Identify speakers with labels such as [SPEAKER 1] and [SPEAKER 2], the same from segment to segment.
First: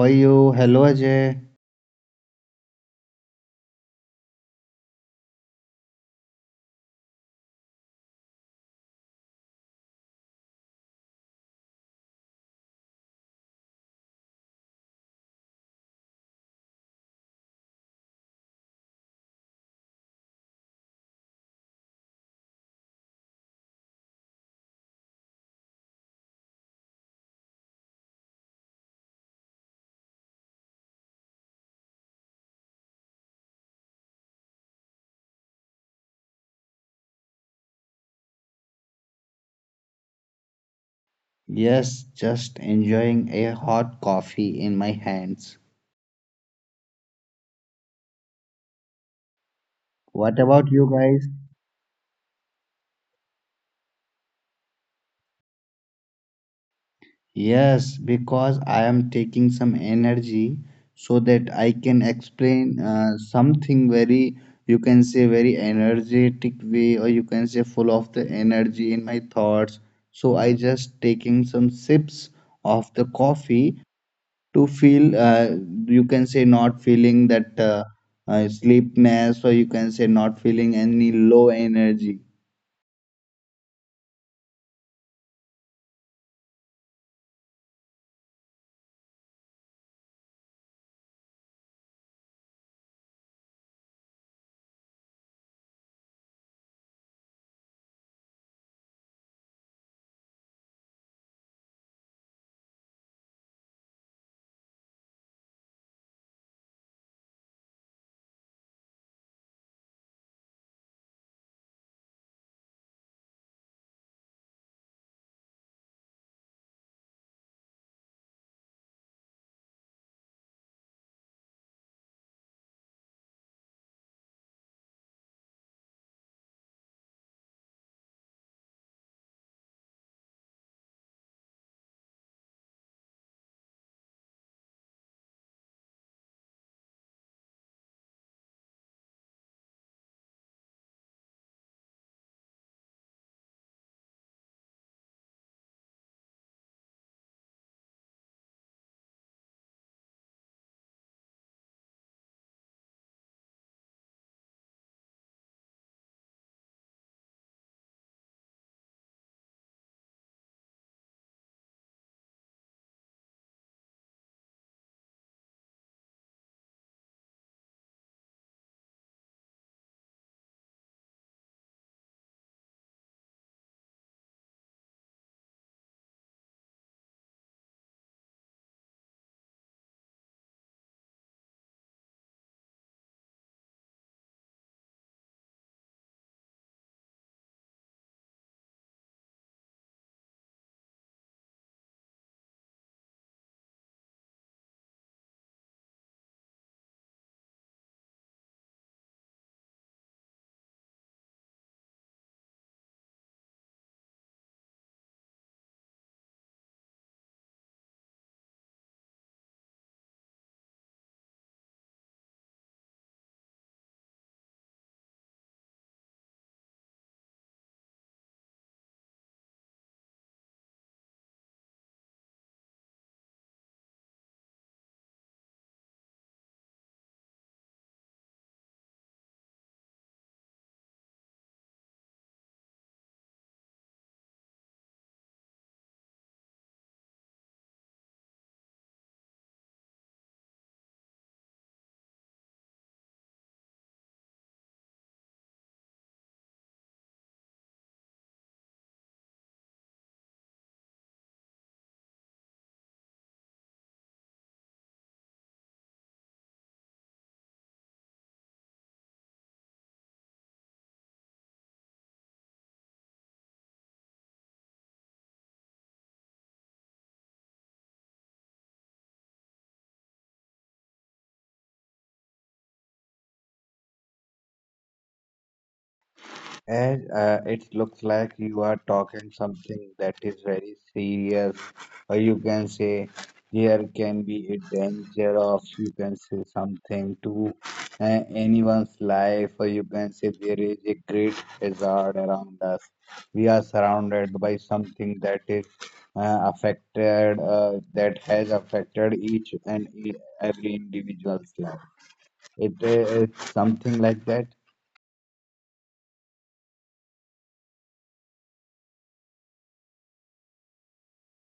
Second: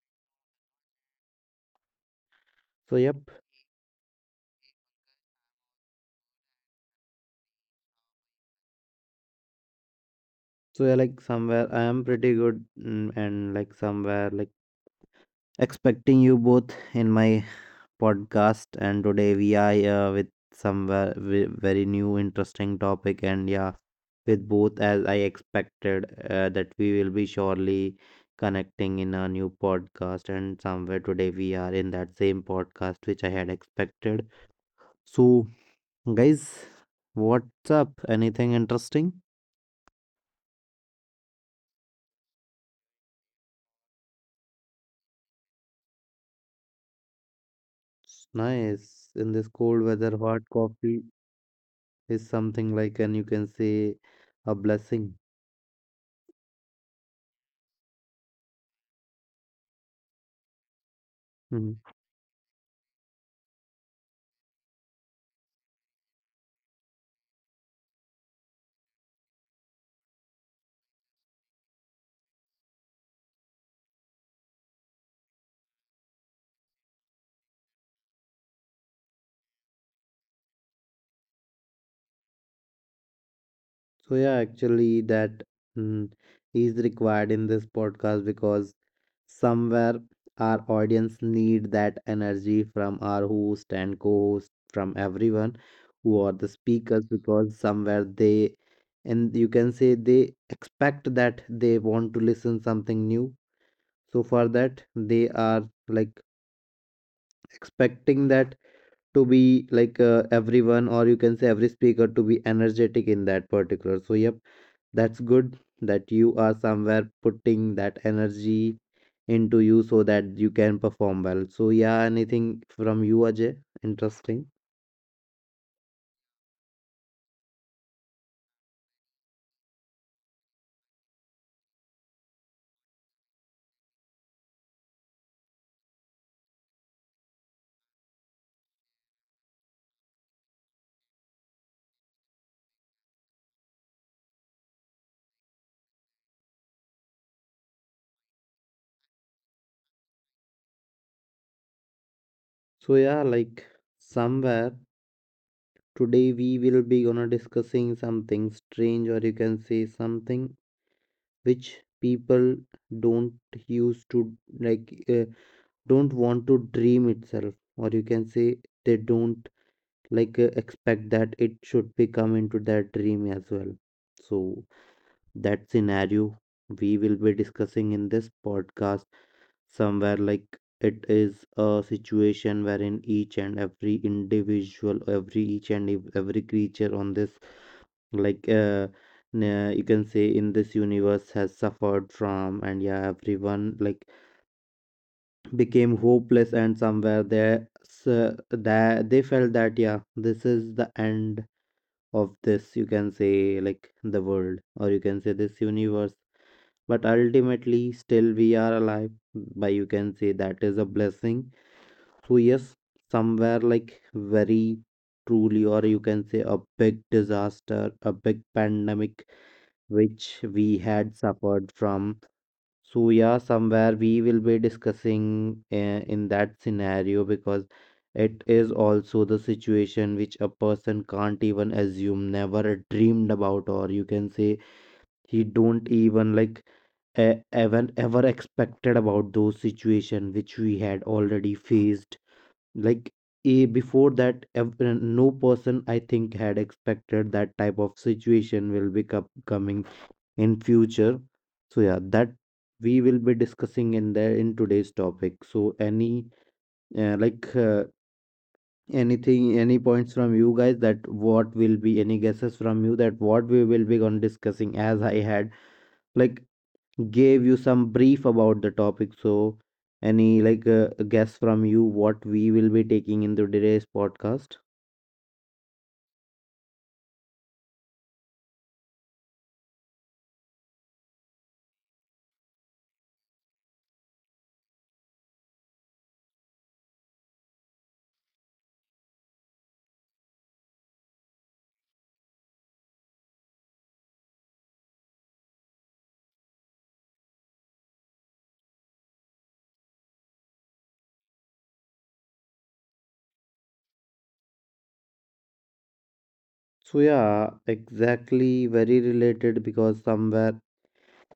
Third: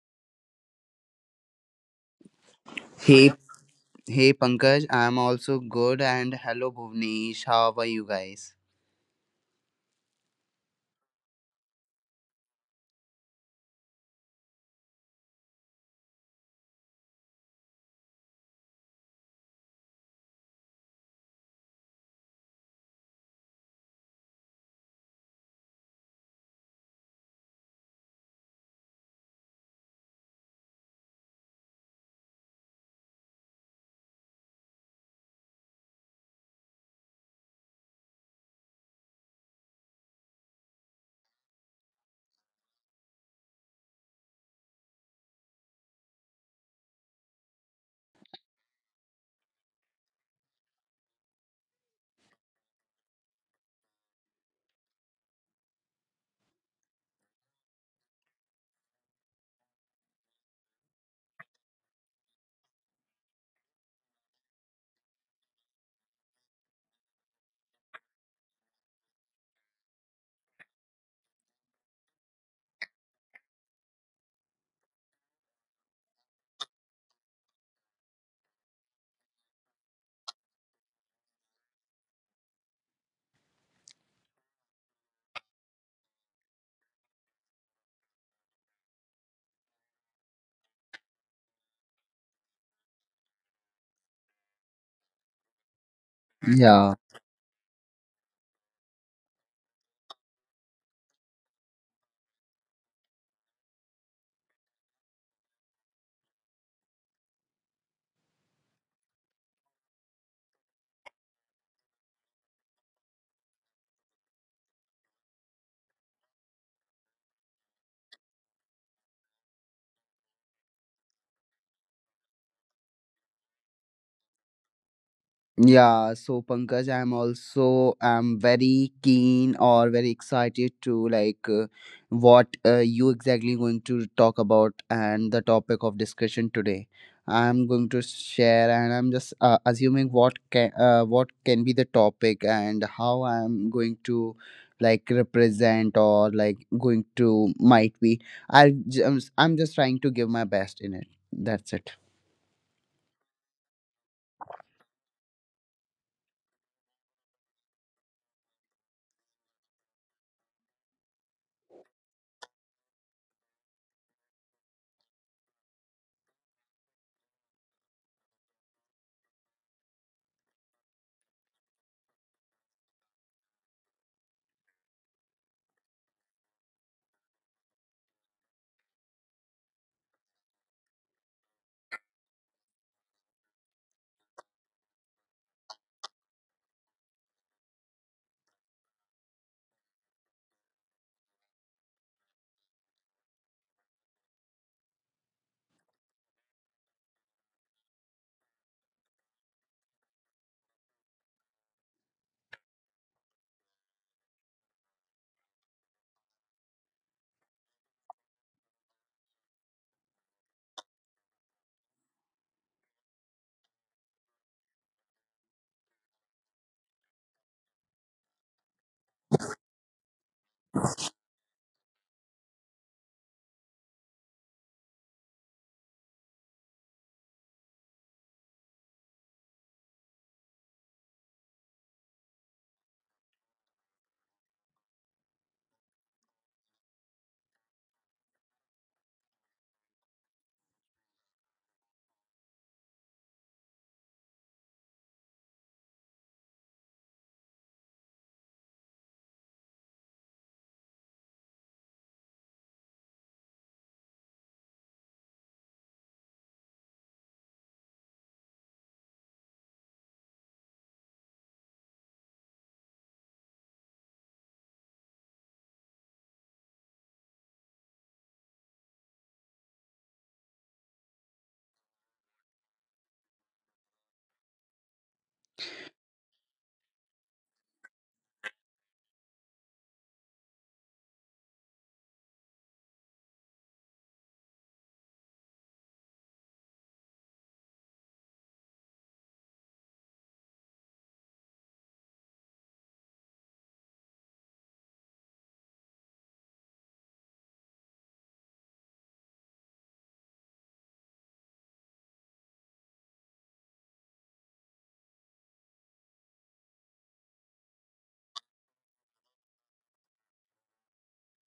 [SPEAKER 1] are you? Hello Ajay.
[SPEAKER 2] So, yep,
[SPEAKER 3] Hey, hey Pankaj, I'm also good and hello Bhuvnesh, how are you guys?
[SPEAKER 2] so yeah, like somewhere I am pretty good, and like somewhere like expecting you both in my podcast. And today we are with somewhere very new, interesting topic. And yeah, with both as I expected that we will be surely connecting in a new podcast. And somewhere today we are in that same podcast which I had expected. So, guys, what's up? Anything interesting?
[SPEAKER 1] Yes, just enjoying a hot coffee in my hands.
[SPEAKER 2] It's nice. In this cold weather,
[SPEAKER 1] What
[SPEAKER 2] hot
[SPEAKER 1] about you
[SPEAKER 2] coffee
[SPEAKER 1] guys?
[SPEAKER 2] is something like, and you can say, a blessing.
[SPEAKER 1] Yes, because I am taking some energy so that I
[SPEAKER 2] Mhm.
[SPEAKER 1] can explain something very, you can say, very energetic way, or you can say full of the energy in my thoughts. So I just taking some sips of the coffee to feel you can say not feeling that sleepiness or you can say not feeling any low energy.
[SPEAKER 2] So, yeah, actually, that mm, is required in this podcast because somewhere our audience need that energy from our host and co-host, from everyone who are the
[SPEAKER 3] Yeah.
[SPEAKER 2] speakers, because somewhere they, and you can say they expect that they want to listen something new, so for that they are like expecting that to be like everyone or you can say every speaker to be energetic in that particular, so yep, that's good that you are somewhere putting that energy into you so that you can perform well. So yeah, anything from you, Ajay, interesting?
[SPEAKER 3] Yeah, so Pankaj, I'm very keen or very excited to like what you exactly going to talk about, and the topic of discussion today. I'm going to share, and I'm just assuming what can be the topic and how I'm going to like represent or like going to might be. I'm just trying to give my best in it. That's it.
[SPEAKER 2] So yeah, like somewhere today we will be gonna discussing something strange or you can say something which people don't use to like don't want to dream itself, or you can say they don't like expect that it should be come into their dream as well. So that scenario we will be discussing in this podcast, somewhere like it is a situation wherein each and every individual, every each and every creature on this like you can say in this universe has suffered from. And yeah, everyone like became hopeless and somewhere there, so that they felt that yeah, this is the end of this, you can say, like the world, or you can say this universe. But ultimately still we are alive, by you can say that is a blessing. So yes, somewhere like very truly, or you can say a big disaster, a big pandemic which we had suffered from. So, yeah, somewhere we will be discussing in that scenario because it is also the situation which a person can't even assume, never dreamed about, or you can say he don't even like even ever expected about those situation which we had already faced. Like a before that, no person I think had expected that type of situation will be coming in future. So yeah, that we will be discussing in there in today's topic. So any uh, like uh, anything, any points from you guys, that what will be any guesses from you that what we will be on discussing, as I had like gave you some brief about the topic. So any like guess from you what we will be taking in the today's podcast?
[SPEAKER 1] And it looks like you are talking something that is very serious, or you can say there can be a danger of, you can say something to anyone's life, or you can say there is a great hazard around us. We are surrounded by something that is affected, that has affected every individual's life. It is something like that.
[SPEAKER 2] So yeah, exactly very related, because somewhere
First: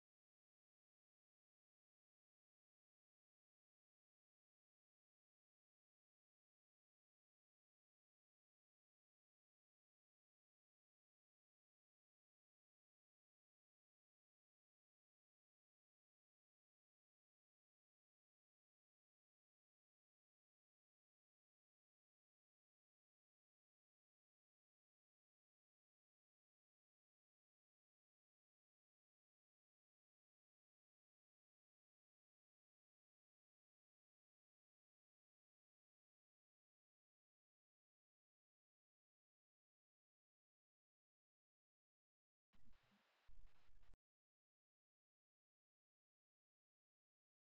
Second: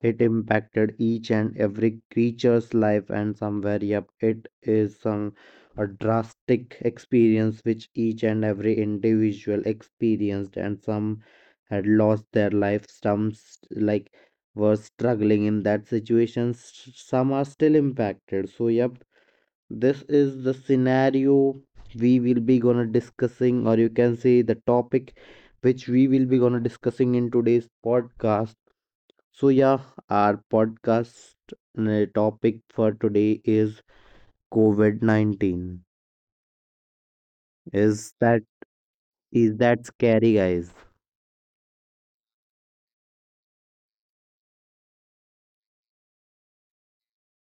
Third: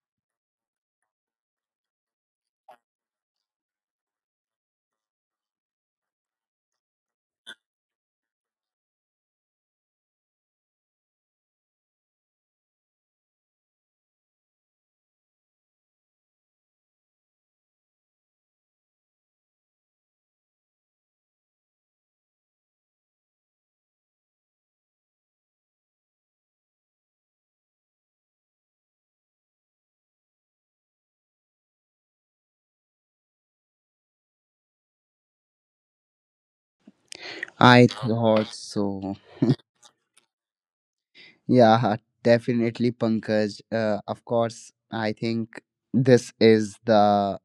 [SPEAKER 2] it impacted each and every creature's life, and somewhere, yep, it is some a drastic experience which each and every individual experienced, and some had lost their life, some like were struggling in that situation, some are still impacted. So, yep, this is the scenario we will be gonna discussing, or you can say the topic which we will be gonna discussing in today's podcast. So, yeah, our podcast topic for today is COVID 19.
[SPEAKER 3] I
[SPEAKER 2] Is that
[SPEAKER 3] thought so.
[SPEAKER 2] is that scary, guys?
[SPEAKER 3] Yeah, definitely, Pankaj. Of course, I think this is the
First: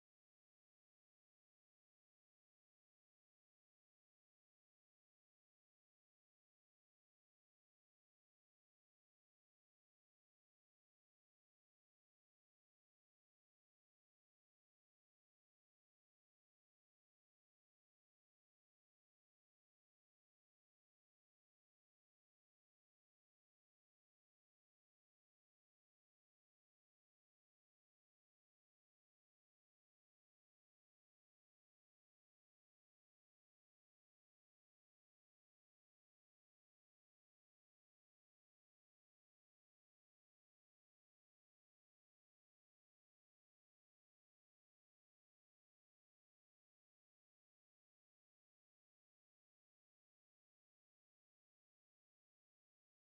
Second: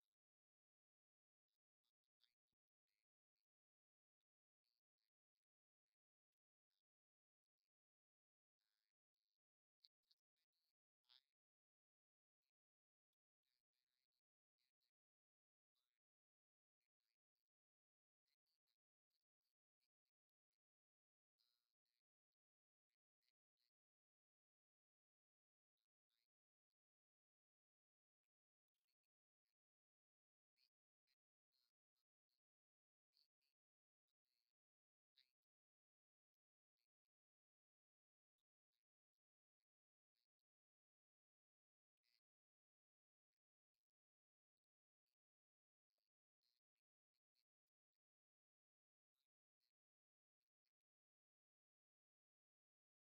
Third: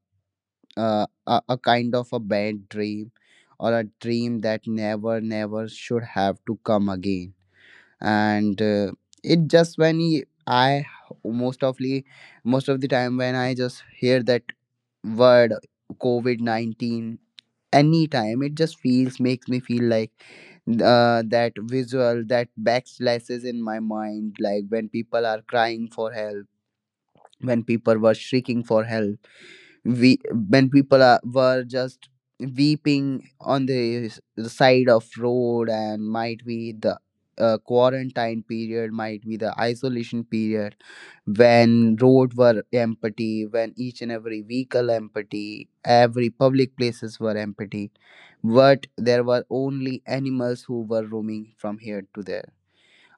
[SPEAKER 3] uh, a, a kind of a bad dream, or a dream that never, never should have to come again. And It just when I most ofly most of the time, when I just hear that word COVID 19, anytime it just feels makes me feel like that visual, that backslashes in my mind, like when people are crying for help, when people were shrieking for help, we when people were just weeping on the side of road. And might be the quarantine period, might be the isolation period, when road were empty, when each and every vehicle empty, every public places were empty, but there were only animals who were roaming from here to there.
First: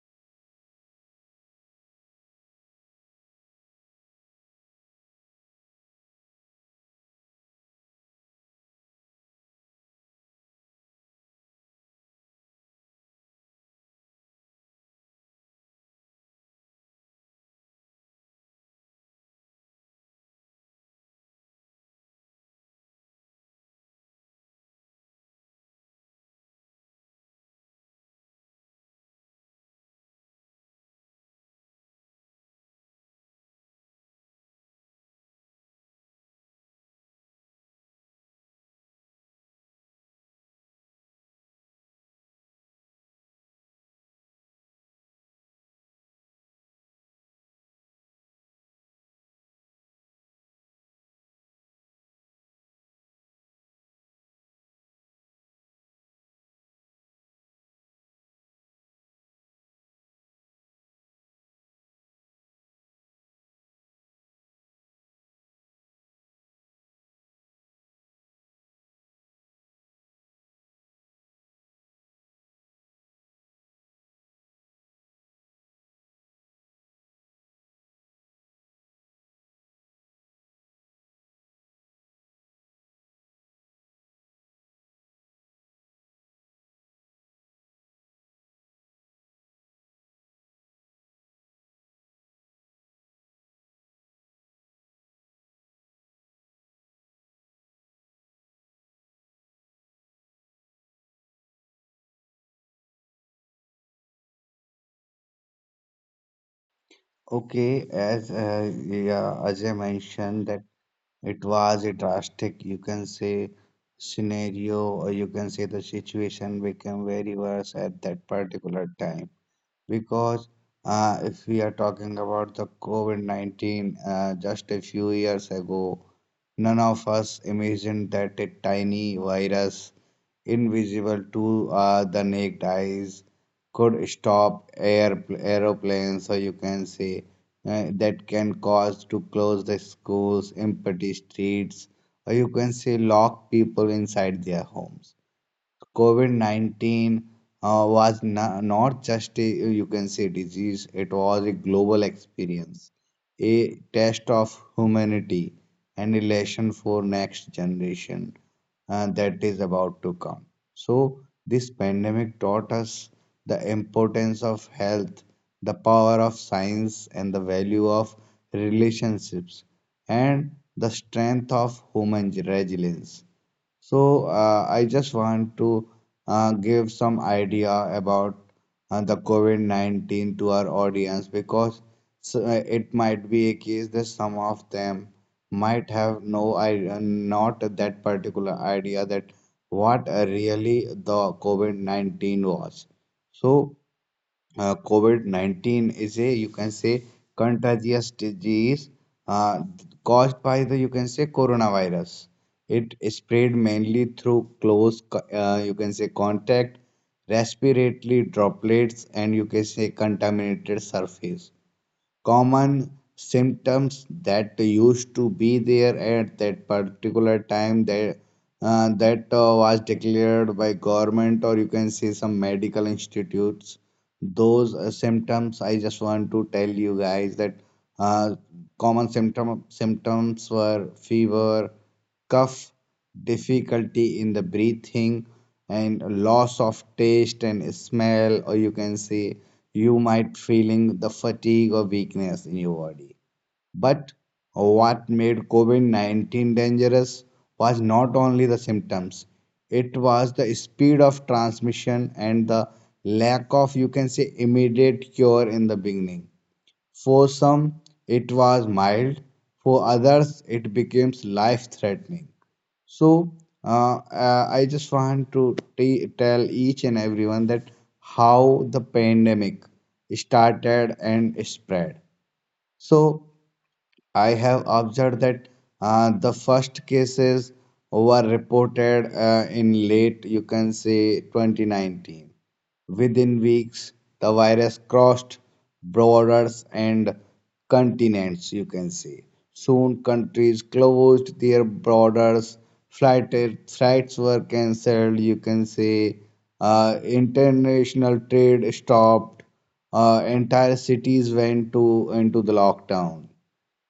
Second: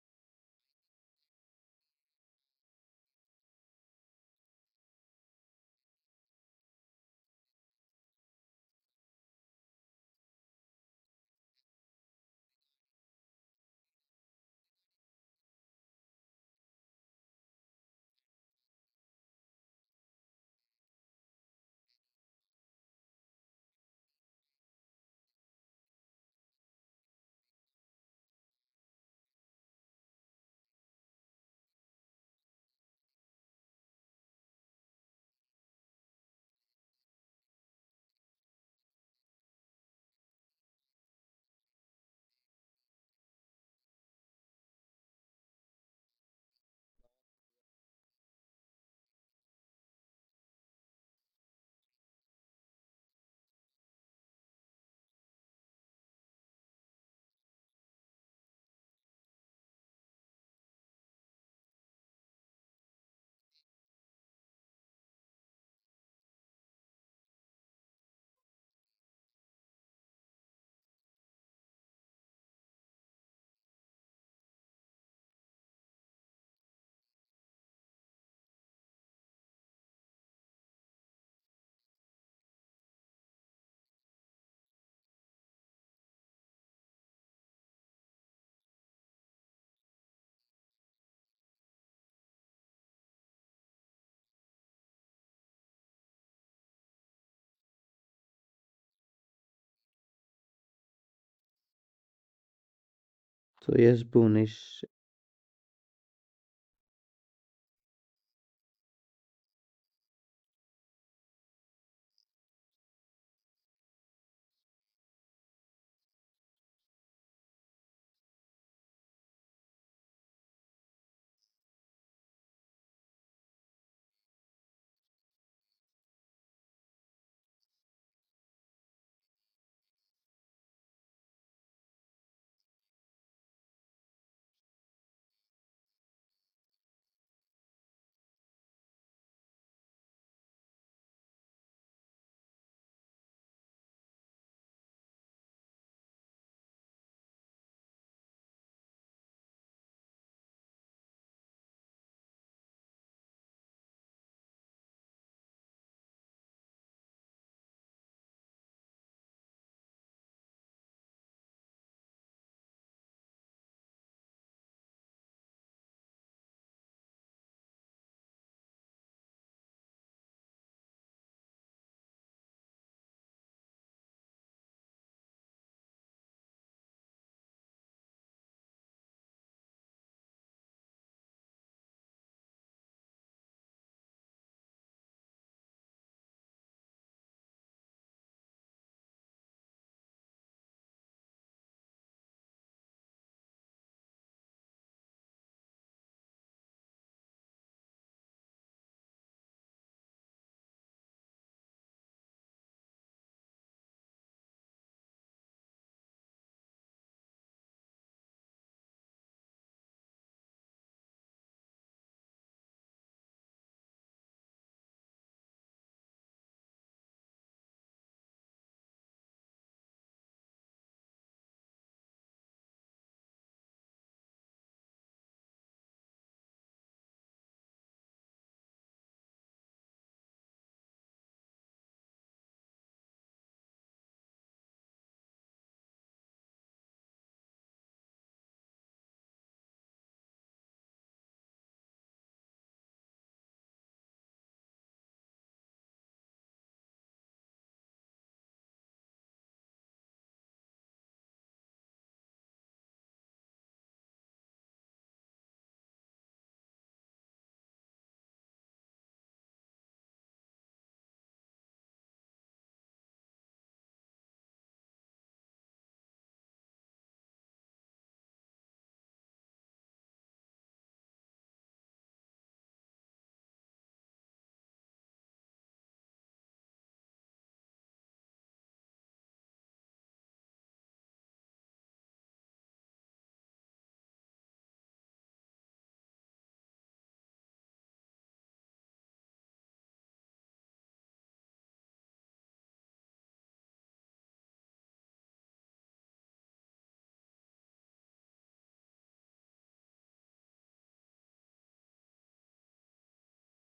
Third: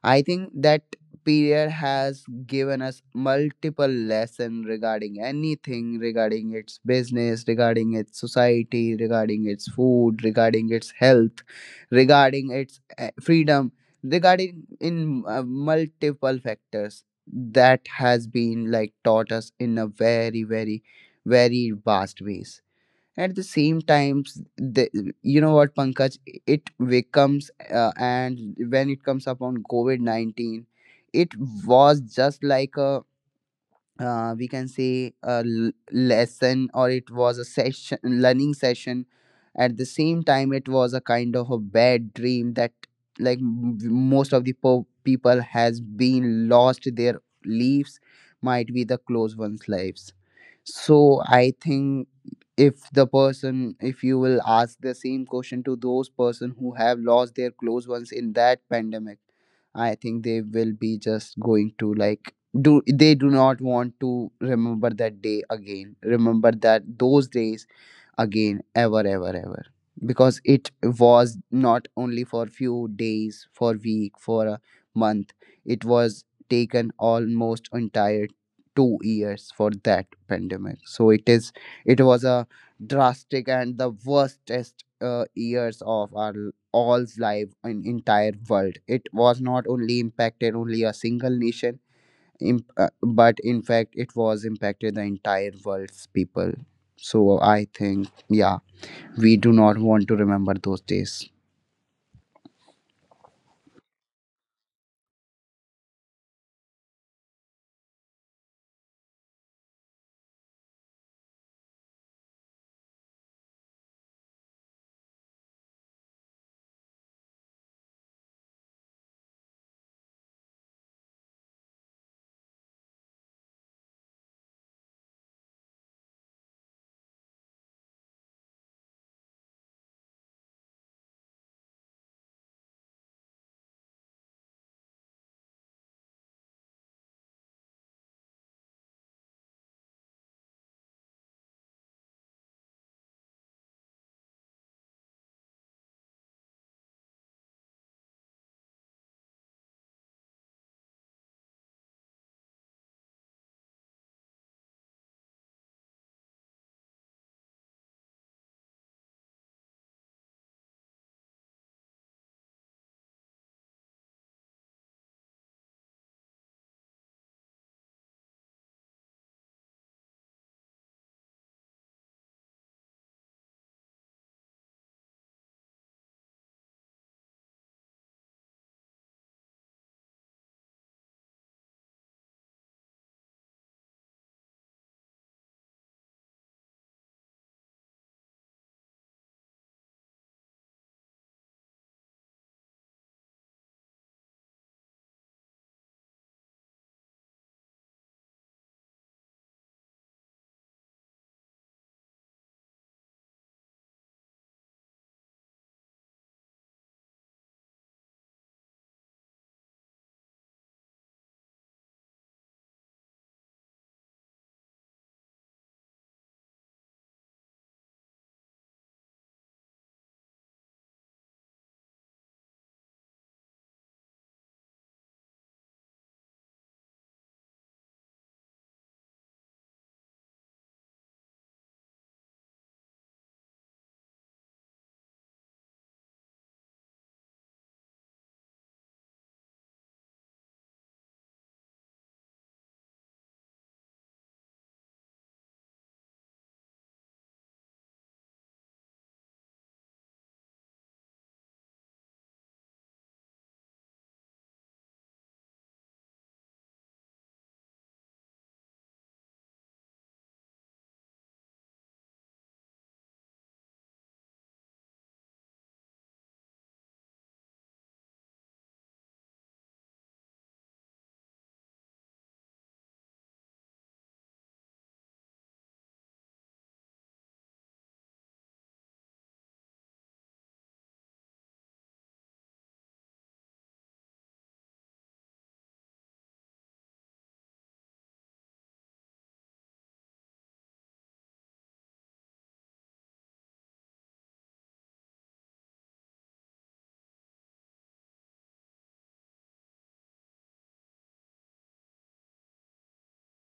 [SPEAKER 3] I think that period has given us multiple lessons, regarding anything, regarding its business, regarding its society, regarding its food, regarding its health, regarding its freedom, regarding in multiple factors, that has been like taught us in a very, very, very vast ways. At the same time, you know what, Pankaj, it becomes and when it comes upon COVID-19, it was just like a we can say a lesson, or it was a session learning session. At the same time, it was a kind of a bad dream that, like m- most of the people has been lost their lives, might be the close ones lives. So I think, if you will ask the same question to those person who have lost their close ones in that pandemic, I think they will be just going to like, do, they do not want to remember that day again, remember that those days again, ever, ever, ever. Because it was not only for few days, for week, for a month. It was taken almost entire 2 years for that pandemic. So it was a drastic and the worstest years of our all's life. In entire world, it was not only impacted only a single nation, but in fact it was impacted the entire world's people. So I think, yeah, we do not want to remember those days.
[SPEAKER 2] So, yes, Punish.
[SPEAKER 1] Okay, as yeah, as I mentioned that it was a drastic, you can say, scenario, or you can say the situation became very worse at that particular time. Because if we are talking about the COVID-19 just a few years ago, none of us imagined that a tiny virus, invisible to the naked eyes, could stop air aeroplanes, or you can say that can cause to close the schools, empty streets, or you can say lock people inside their homes. COVID-19 not just a, you can say, disease. It was a global experience, a test of humanity, and a lesson for next generation that is about to come. So, this pandemic taught us the importance of health, the power of science, and the value of relationships, and the strength of human resilience. So I just want to give some idea about the COVID-19 to our audience because it might be a case that some of them might have no idea, not that particular idea that what really the COVID-19 was. So COVID-19 is a, you can say, contagious disease uh, caused by the, you can say, coronavirus. It spread mainly through close, you can say, contact, respiratory droplets, and you can say contaminated surface. Common symptoms that used to be there at that particular time, that was declared by government or you can say some medical institutes, those symptoms I just want to tell you guys that uh, common symptoms were fever, cough, difficulty in the breathing, and loss of taste and smell, or you can say you might feeling the fatigue or weakness in your body. But what made COVID-19 dangerous was not only the symptoms, it was the speed of transmission and the lack of, you can say, immediate cure in the beginning. For some, it was mild, for others, it became life threatening. So, I just want to tell each and everyone that how the pandemic started and spread. So, I have observed that the first cases were reported in late, you can say, 2019. Within weeks, the virus crossed borders and continents, you can say. Soon, countries closed their borders, flight, flights were cancelled, you can say. International trade stopped, entire cities went to into the lockdown.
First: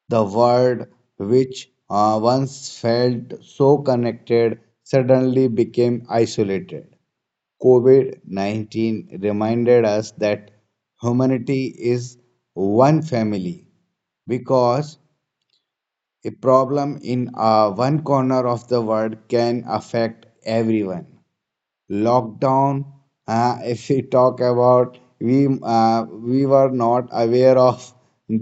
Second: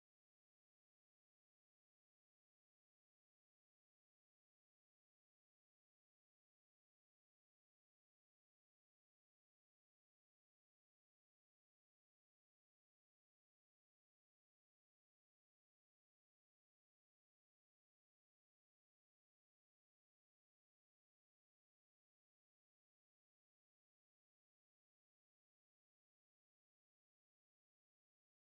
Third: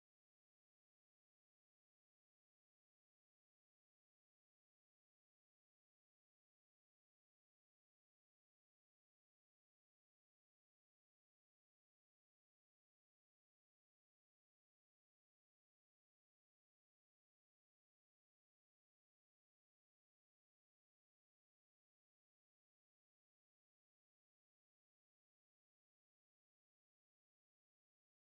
[SPEAKER 1] The world, which once felt so connected, suddenly became isolated. COVID COVID-19 reminded us that humanity is one family because a problem in one corner of the world can affect everyone. Lockdown, if we talk about, we were not aware of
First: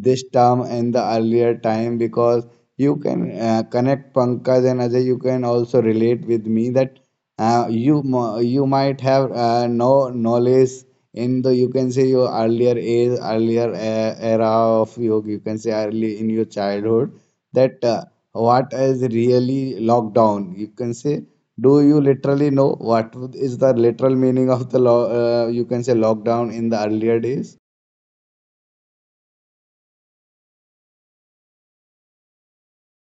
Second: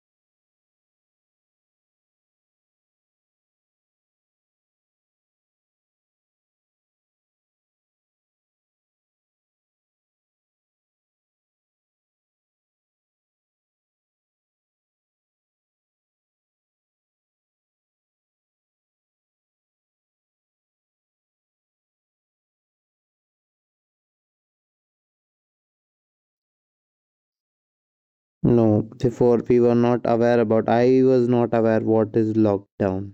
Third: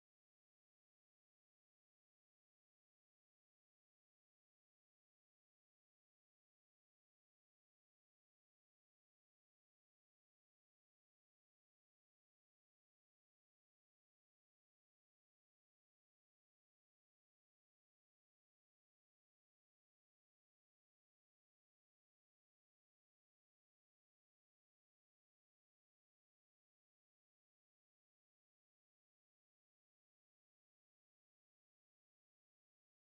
[SPEAKER 1] this term in the earlier time because you can connect Pankaj and Ajay, you can also relate with me that you might have no knowledge in the, you can say, your earlier age, earlier era of you can say early in your childhood, that what is really lockdown. You can say, do you literally know what is the literal meaning of the law? You can say lockdown in the earlier days.
[SPEAKER 2] No, before we were not aware about, I was not aware what is lockdown.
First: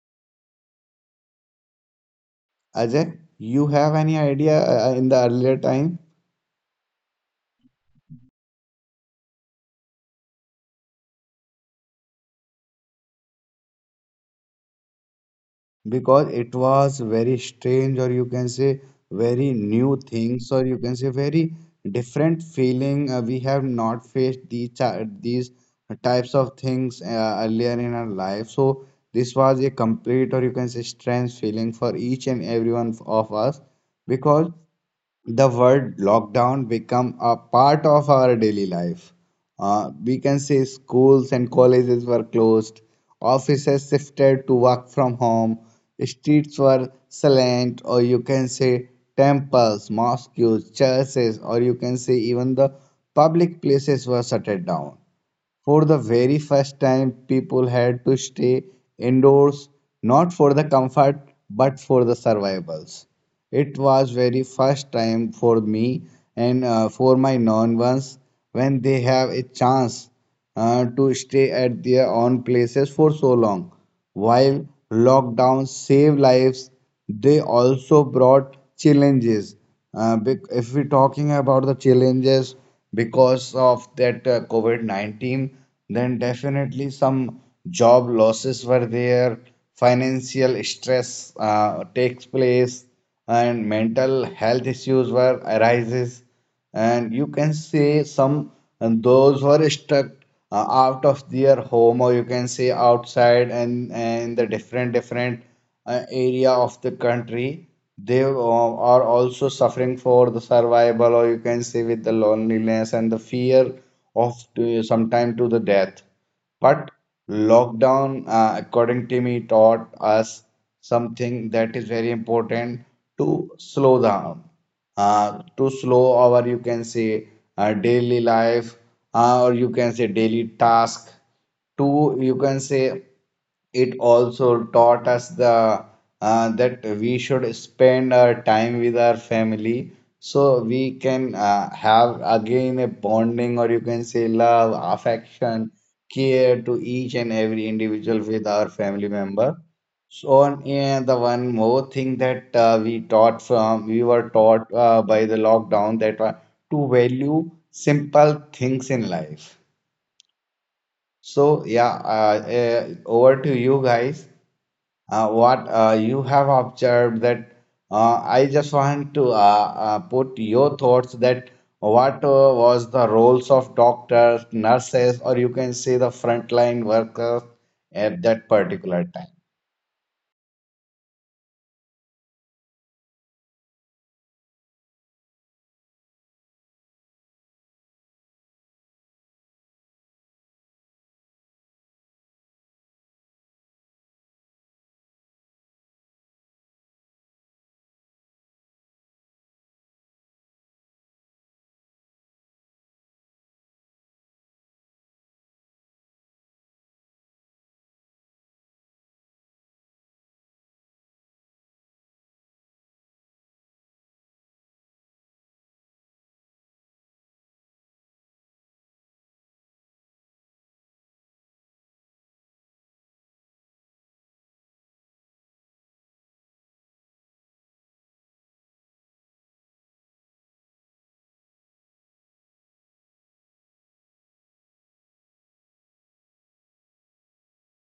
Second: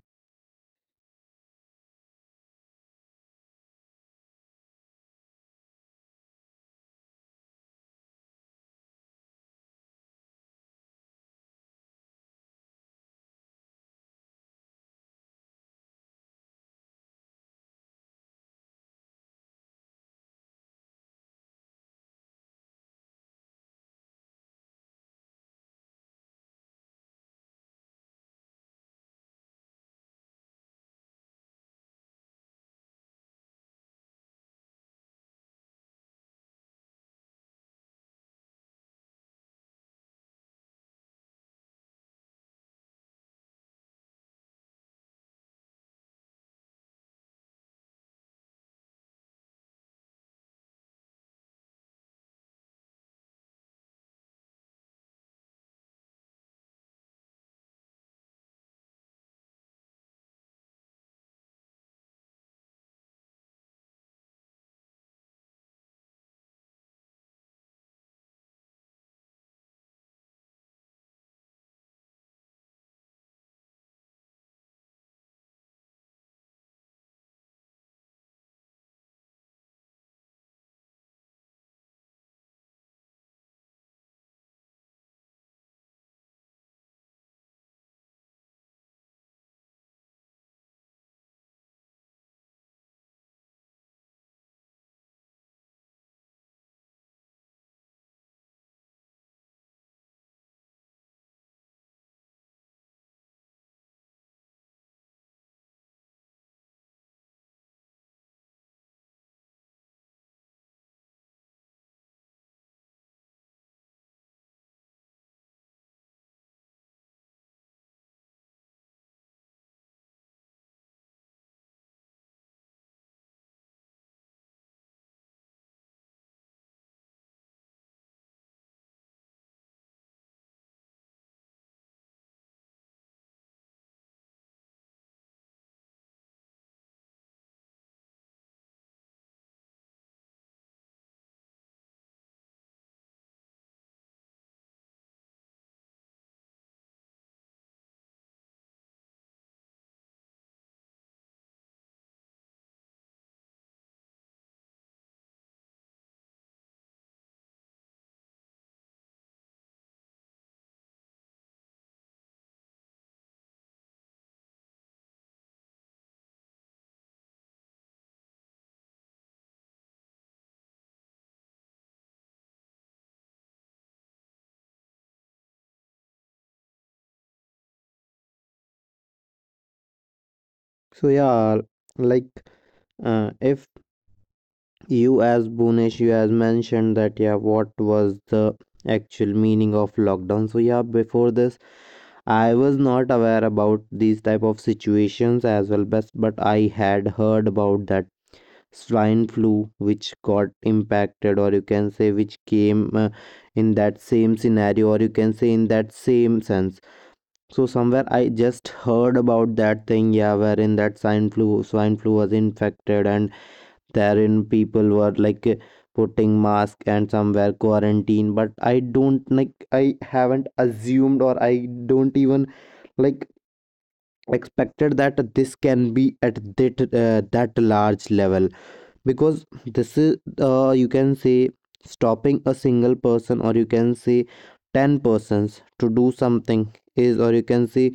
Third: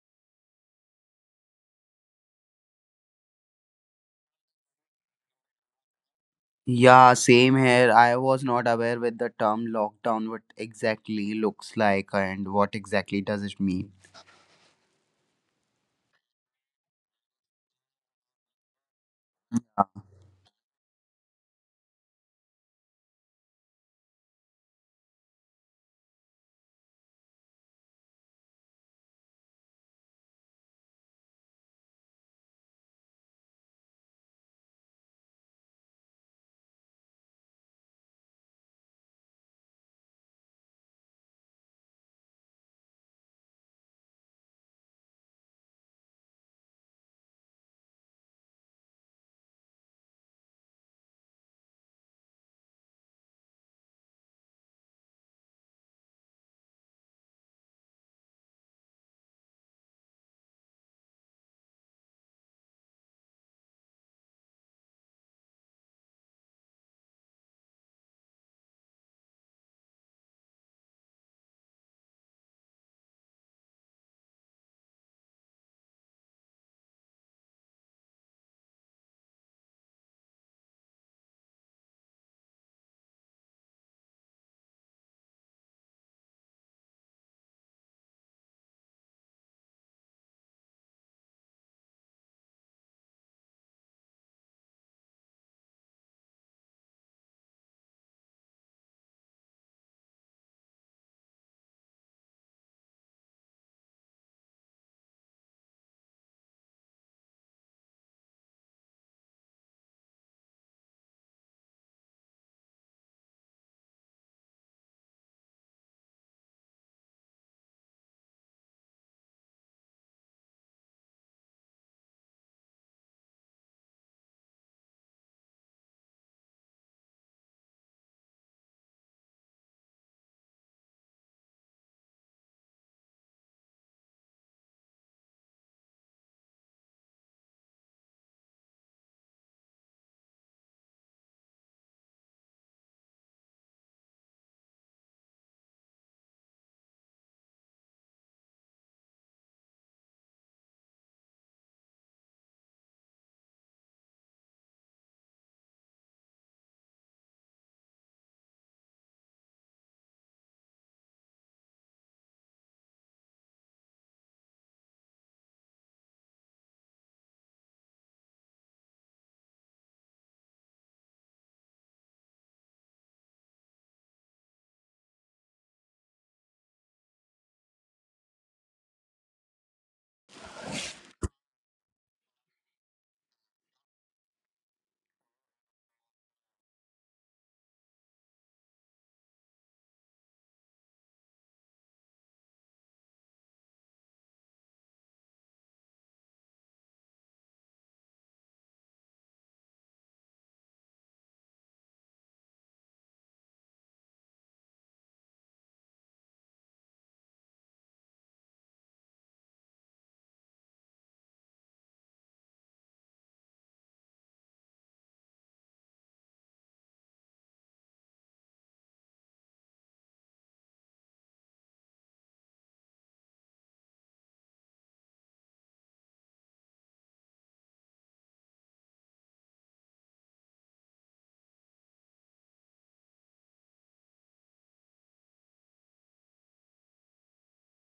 [SPEAKER 1] Ajay, you have any idea in the earlier time?
[SPEAKER 3] Yeah, same here. I was not aware with the term lockdown, what exactly looks like and what exactly does it mean.
[SPEAKER 1] Because it was very strange or you can say very new things or you can say very different feeling. We have not faced these types of things earlier in our life, so this was a complete or you can say strange feeling for each and every one of us, because the word lockdown become a part of our daily life. We can say schools and colleges were closed, offices shifted to work from home, streets were silent, or you can say temples, mosques, churches, or you can say even the public places were shut down. For the very first time, people had to stay indoors, not for the comfort, but for the survivals. It was very first time for me and for my non ones, when they have a chance to stay at their own places for so long. While lockdown saved lives, they also brought challenges. If we're talking about the challenges because of that COVID-19, then definitely some job losses were there, financial stress takes place, and mental health issues were arises, and you can see some, and those were stuck out of their home or you can say outside, and the different area of the country, they are also suffering for the survival, or you can say with the loneliness and the fear of sometime to the death. But lockdown, according to me, taught us something that is very important: to slow down, to slow our, you can say, daily life, or you can say daily task, to, you can say, it also taught us the that we should spend our time with our family, so we can have again a bonding, or you can say love, affection, care to each and every individual with our family member. So, and the one more thing that we were taught by the lockdown, that to value simple things in life. So yeah, over to you guys. What you have observed that I just want to put your thoughts that what was the roles of doctors, nurses, or you can say the frontline workers at that particular time.
[SPEAKER 2] So, yeah, like if you as Bhunesh, you has mentioned that yeah, what was the actual meaning of lockdown? So yeah, before this, I was not aware about these type of situations as well, but I had heard about that swine flu, which got impacted, or you can say which came in that same scenario, or you can say in that same sense. So somewhere I just heard about that thing, yeah, wherein that swine flu was infected, and therein people were like putting mask and somewhere quarantine. But I don't like, I haven't assumed, or I don't even like expected that this can be at that that large level, because this is you can say stopping a single person, or you can say 10 persons to do something, is or you can say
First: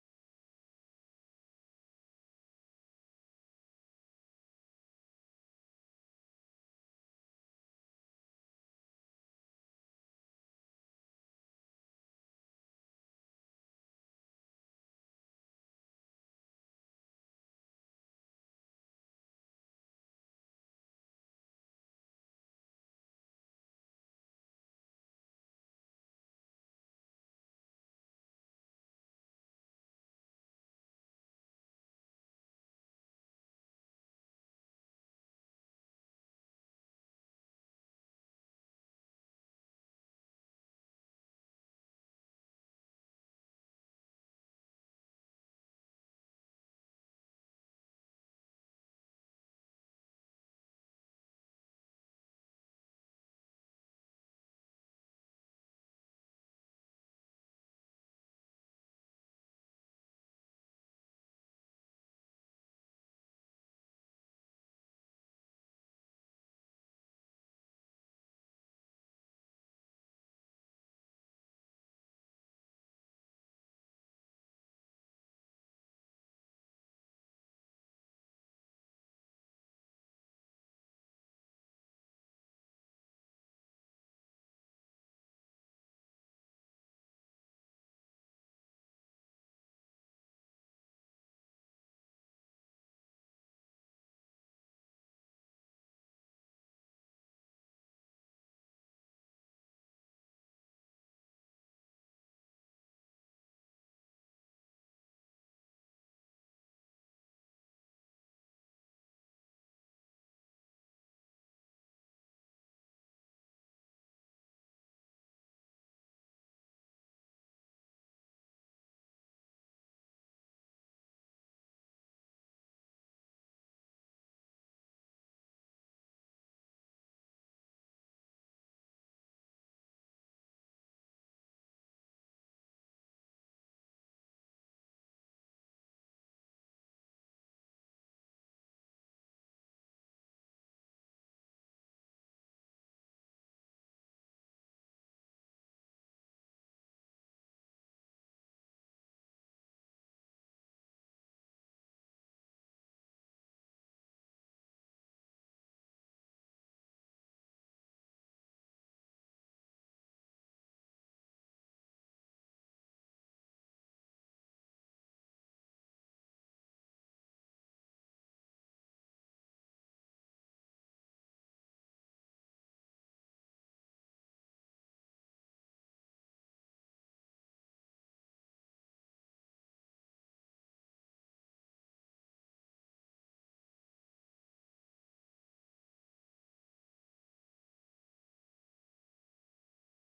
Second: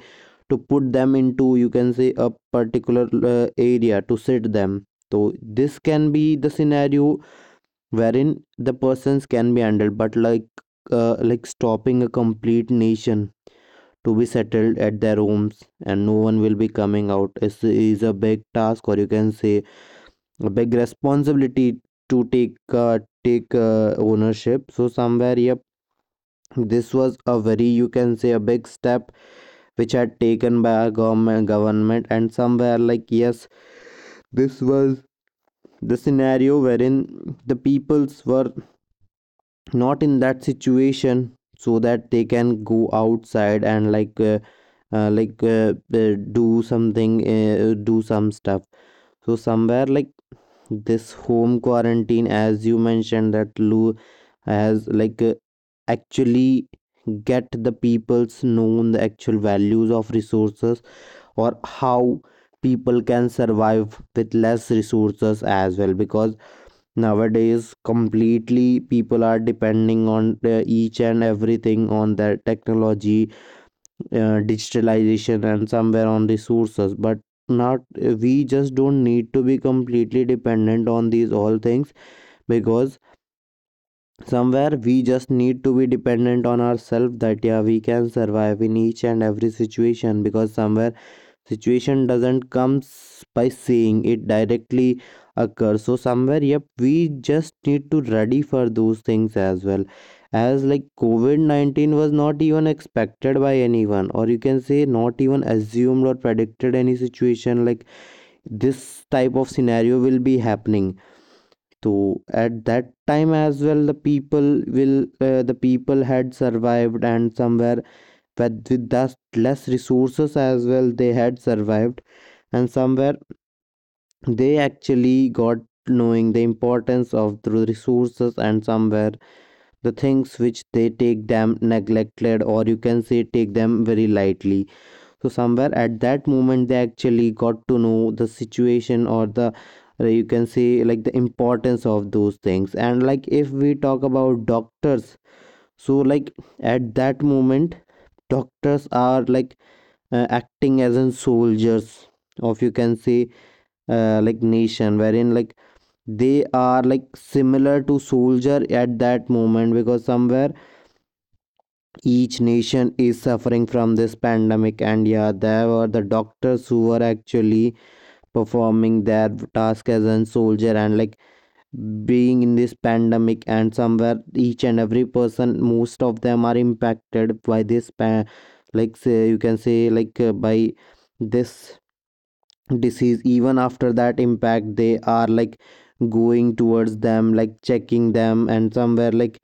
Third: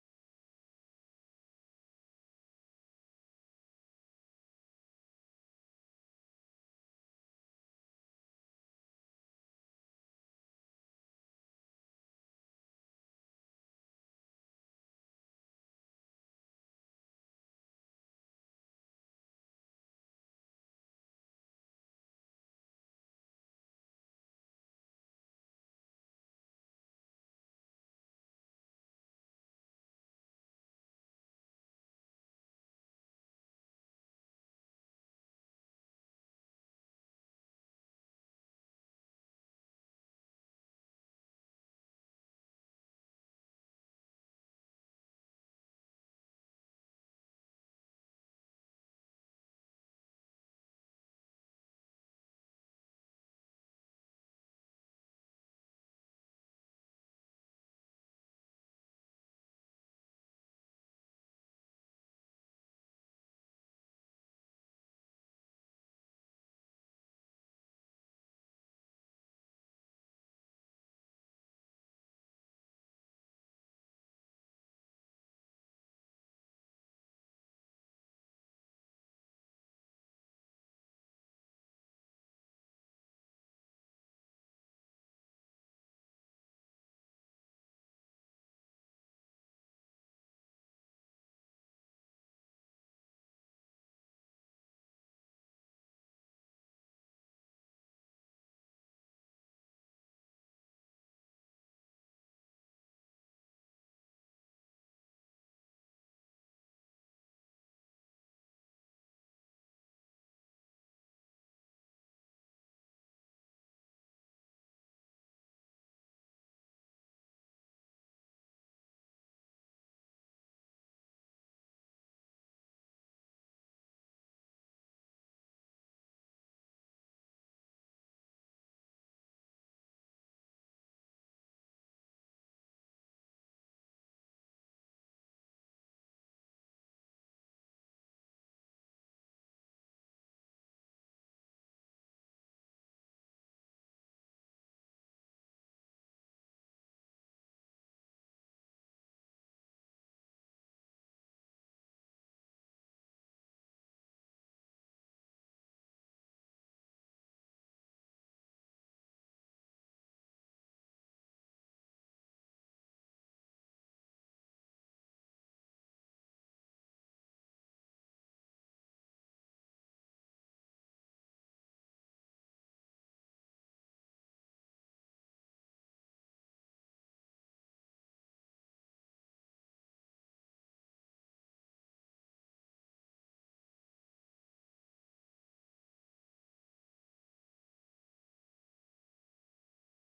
[SPEAKER 2] to put them into, you can say, a particular area to sit them. So this can be the scenario wherein the persons can be handled, but like stopping a complete nation to be settled at their homes and no one will be coming out. It is a big task, or you can say a big responsibility to take uh, ownership. So somewhere, yep, this was a very, you can say, a big step which had taken by our government. And somewhere like yes, this was the scenario wherein the peoples were not in that situation so that they can go outside and like do something, do some stuff. So somewhere like this home quarantine, as you mentioned that lou, has like actually get the people's known the actual values of resources, or how people can survive with less resources as well, because nowadays completely people are depending on their each and everything on their technology, digitalization and somewhere on resources. But not, we just don't need to be completely dependent on these all things, because somewhere we just need to be dependent on ourselves, that yeah, we can survive in each and every situation, because somewhere situation doesn't comes by saying, it directly occurs. So somewhere, yep, we just need to ready for those things as well, as like COVID-19 was not even expected by anyone, or you can say not even assumed or predicted any situation like this type of scenario will be happening. So at that time as well, the people will the people had survived, and somewhere with thus less resources as well, they had survived. And somewhere they actually got knowing the importance of the resources, and somewhere the things which they take them neglected, or you can say take them very lightly. So somewhere at that moment they actually got to know the situation, or the you can say like the importance of those things. And like if we talk about doctors, so like at that moment doctors are like acting as in soldiers of, you can say, like nation, wherein like they are like similar to soldier at that moment, because somewhere each nation is suffering from this pandemic, and yeah, there were the doctors who were actually performing their task as a soldier. And like being in this pandemic, and somewhere each and every person, most of them are impacted by this like say, you can say like by this disease. Even after that impact, they are like going towards them, like checking them, and somewhere like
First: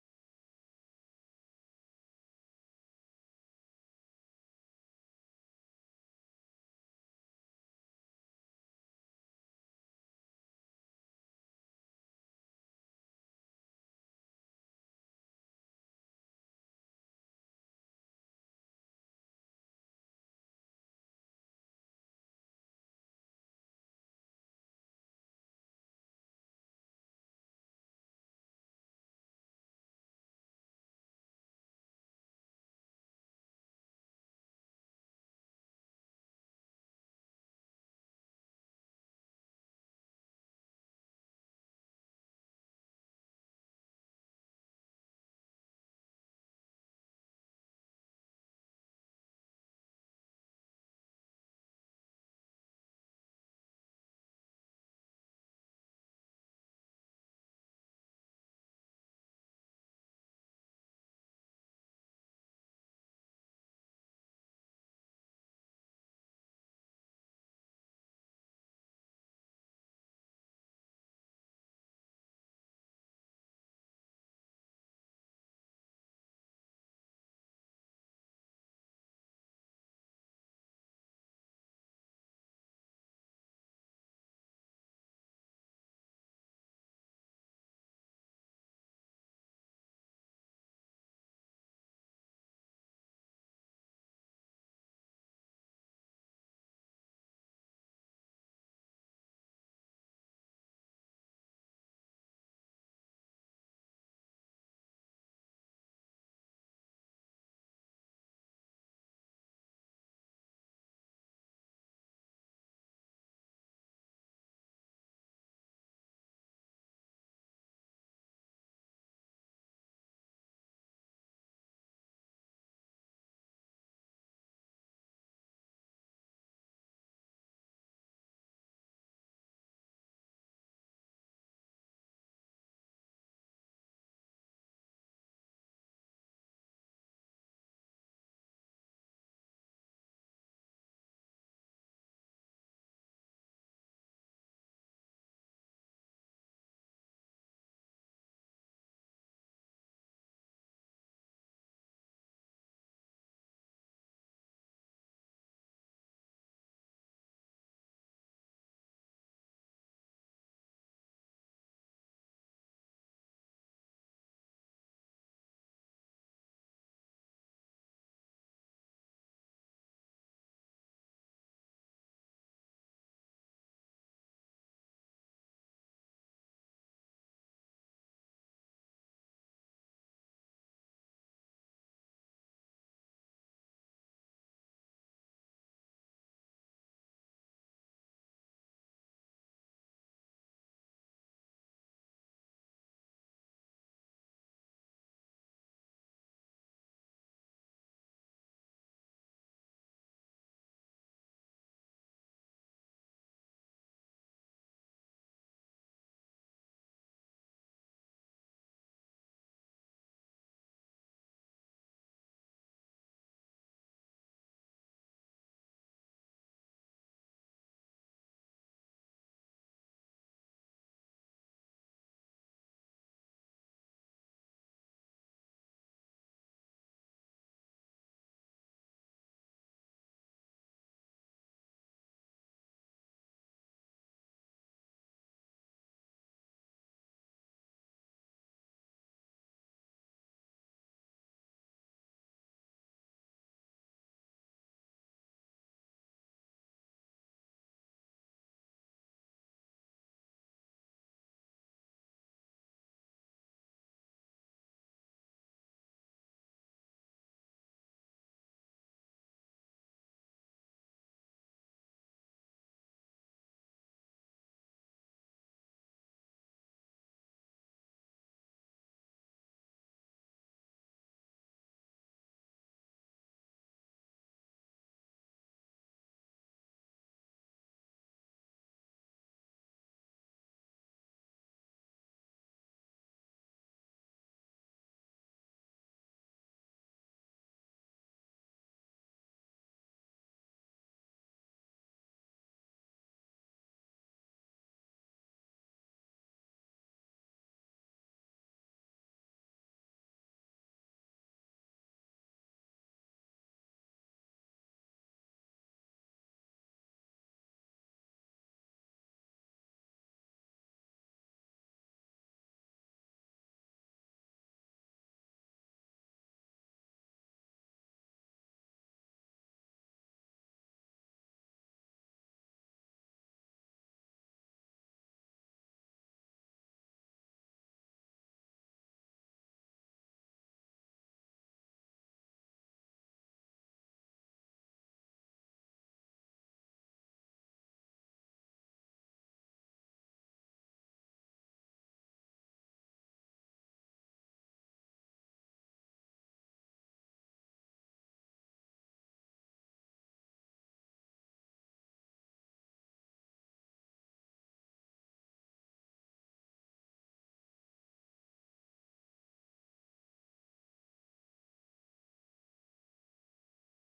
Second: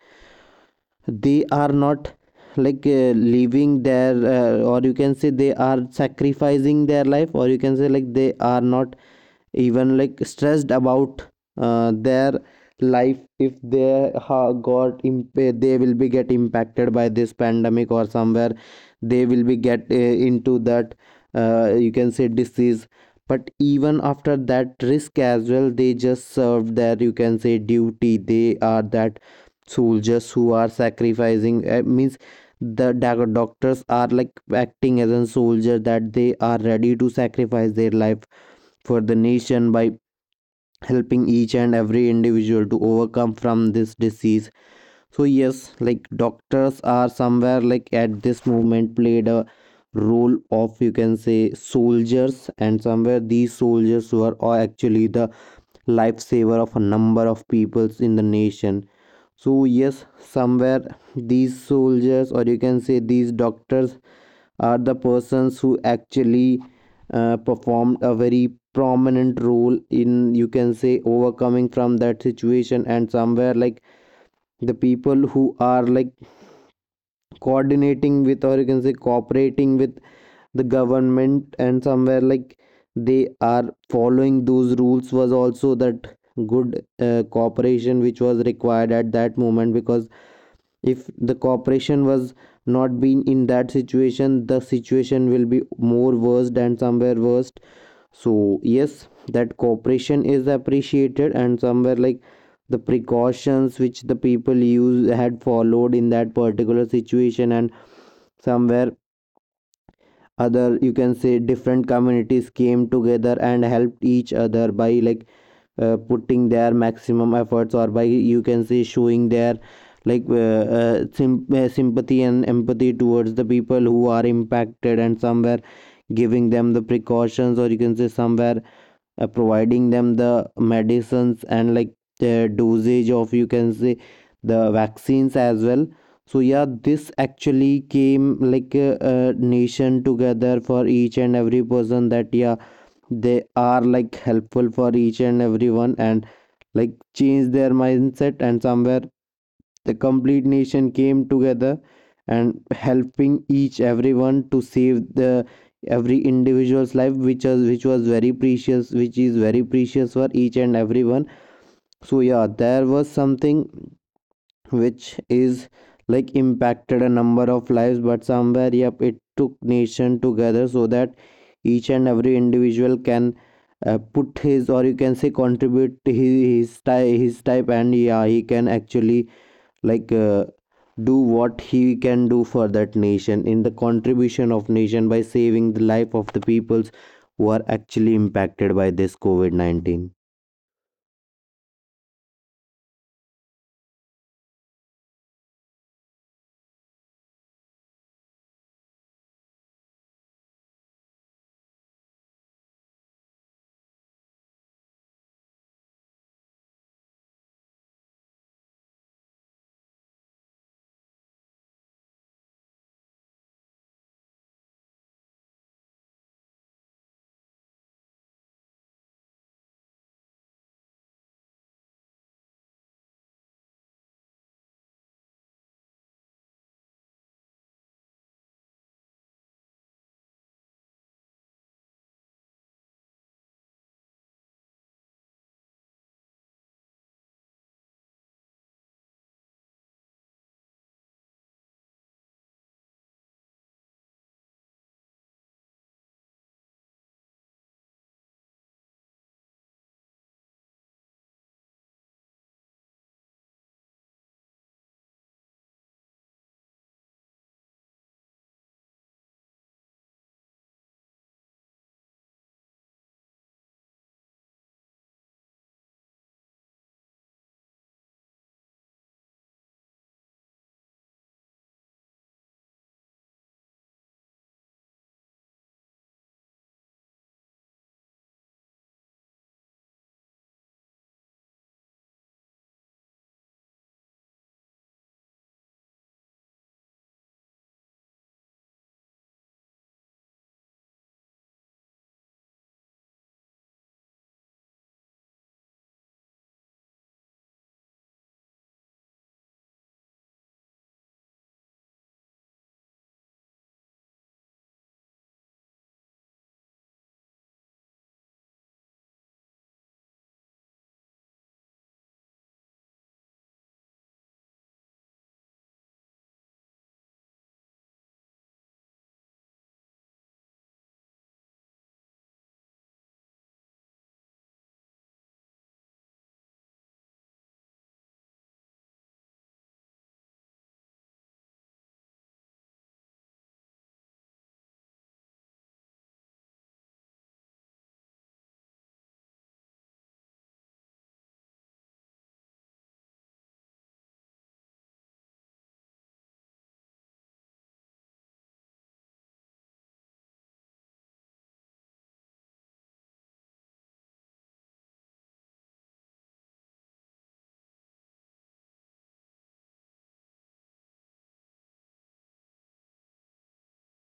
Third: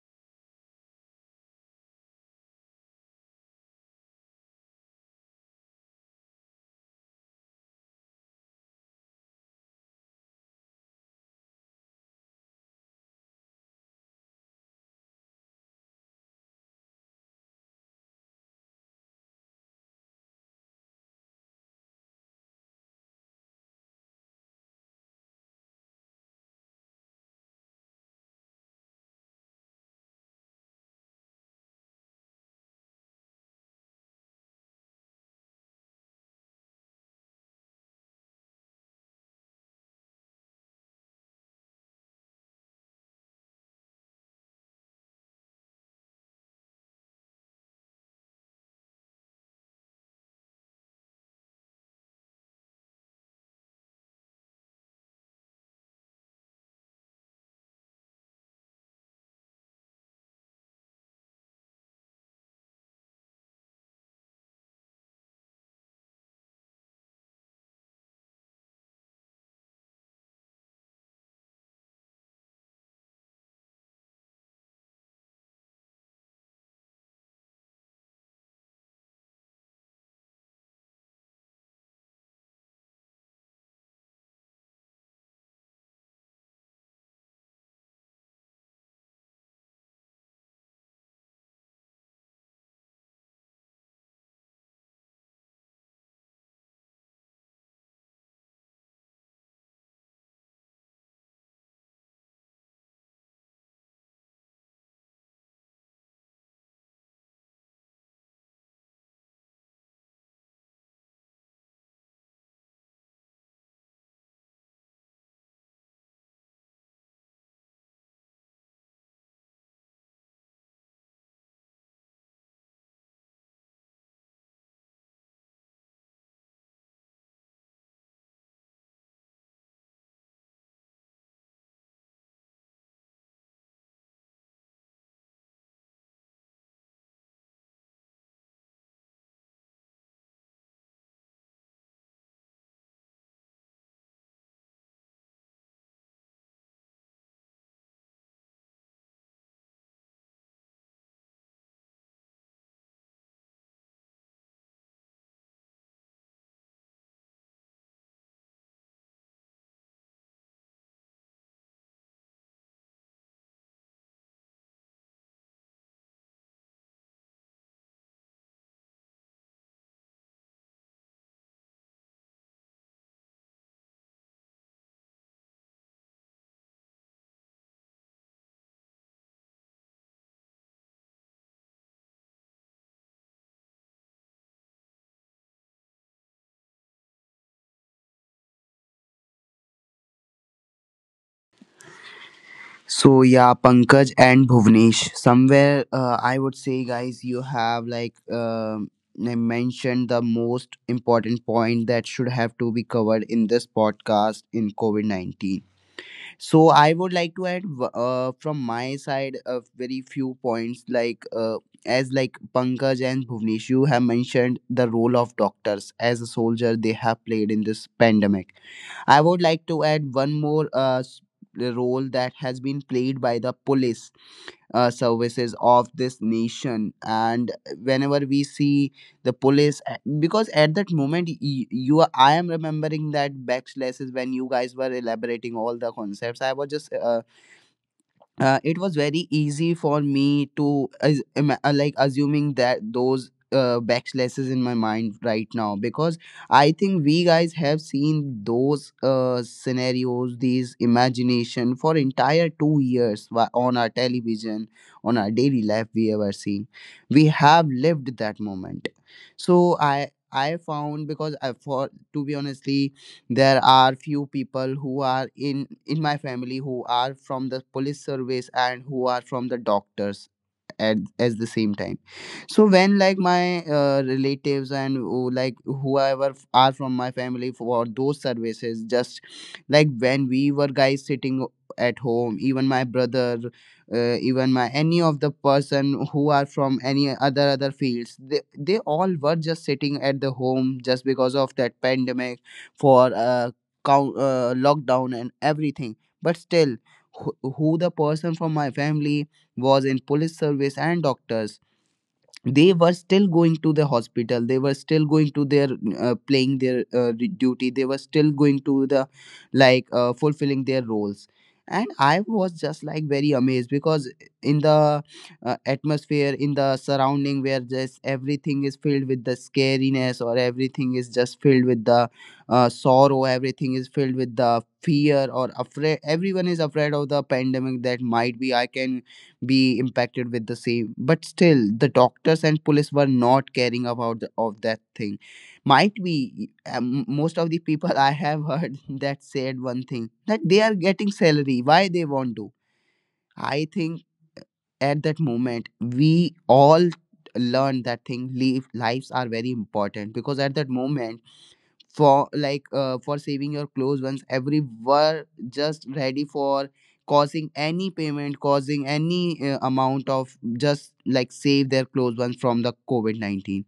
[SPEAKER 2] they are not like leaving their or you can say they are sacrificing their life, or you can say like they are not even like stressed about their life, if they they will be get impacted by this pandemic, or somewhere they will be get into that you can say disease. But even after that risk as well, they just served their, you can say, duty. They are that soldiers who are sacrificing means the doctors are like acting as a soldier, that they are ready to sacrifice their life for the nation by helping each and every individual to overcome from this disease. So yes, like doctors are somewhere like at this moment played a role of, you can say, soldiers. And somewhere these soldiers were all actually the lifesaver of a number of peoples in the nation. So yes, somewhere these soldiers, or you can say these doctors, are the persons who actually performed a very prominent role in, you can say, overcoming from that situation. And somewhere like the people who are like coordinating with, or you can say cooperating with, the government, and somewhere like they are following those rules, was also that good cooperation which was required at that moment, because if the corporation was not been in that situation, the situation will be more worse and somewhere worse. So yes, that cooperation is appreciated. And somewhere like the precautions which the people use had followed in that particular situation, and somewhere other, you can say, different communities came together and helped each other by like putting their maximum efforts, or by, you can say, showing their like sympathy and empathy towards the people who are impacted. And somewhere giving them the precautions, or you can say somewhere providing them the medicines, and like the dosage of, you can say, the vaccines as well. So yeah, this actually came like a nation together for each and every person, that yeah, they are like helpful for each and everyone, and like change their mindset. And somewhere the complete nation came together and helping each everyone to save the every individual's life, which was very precious, which is very precious for each and everyone. So yeah, there was something which is like impacted a number of lives, but somewhere, yep, it took nation together so that each and every individual can put his, or you can say contribute his, his type, and yeah, he can actually like do what he can do for that nation, in the contribution of nation by saving the life of the peoples who are actually impacted by this COVID-19.
[SPEAKER 3] So yeah, Pankaj and Bhuvnesh. Somewhere, I would say, guys, you have like I mentioned the most important point that should have to be covered in this podcast in COVID 19. So I would like to add from my side a very few points, like as like Pankaj and Bhuvneshu have mentioned the role of doctors as a soldier they have played in this pandemic. I would like to add one more role that has been played by the police services of this nation. And whenever we see the police, because at that moment, I am remembering that backslashes when you guys were elaborating all the concepts. I was just It was very easy for me to like assuming that those backslashes in my mind right now. Because I think we guys have seen those scenarios, these imagination for entire 2 years on our television, on our daily life we ever seen. We have lived that moment. So I found, because I for to be honestly, there are few people who are in my family who are from the police service and who are from the doctors at the same time. So when like my relatives and like whoever are from my family for those services, just like when we were guys sitting at home, even my brother, even my any of the person who are from any other fields, they all were just sitting at the home just because of that pandemic, for lockdown and everything. But still, who the person from my family was in police service and doctors, they were still going to the hospital, they were still going to their playing their duty. They were still going to the like fulfilling their roles. And I was just like very amazed, because in the atmosphere, in the surrounding where just everything is filled with the scariness, or everything is just filled with the sorrow, everything is filled with the fear or afraid, everyone is afraid of the pandemic that might be I can be impacted with the same. But still the doctors and police were not caring about of that thing. Might be, most of the people, I have heard that said one thing, that they are getting salary, why they want to. I think at that moment we all learned that thing. Leave, lives are very important, because at that moment, for like for saving your close ones, every were just ready for causing any payment, causing any amount, of just like save their close ones from the COVID-19.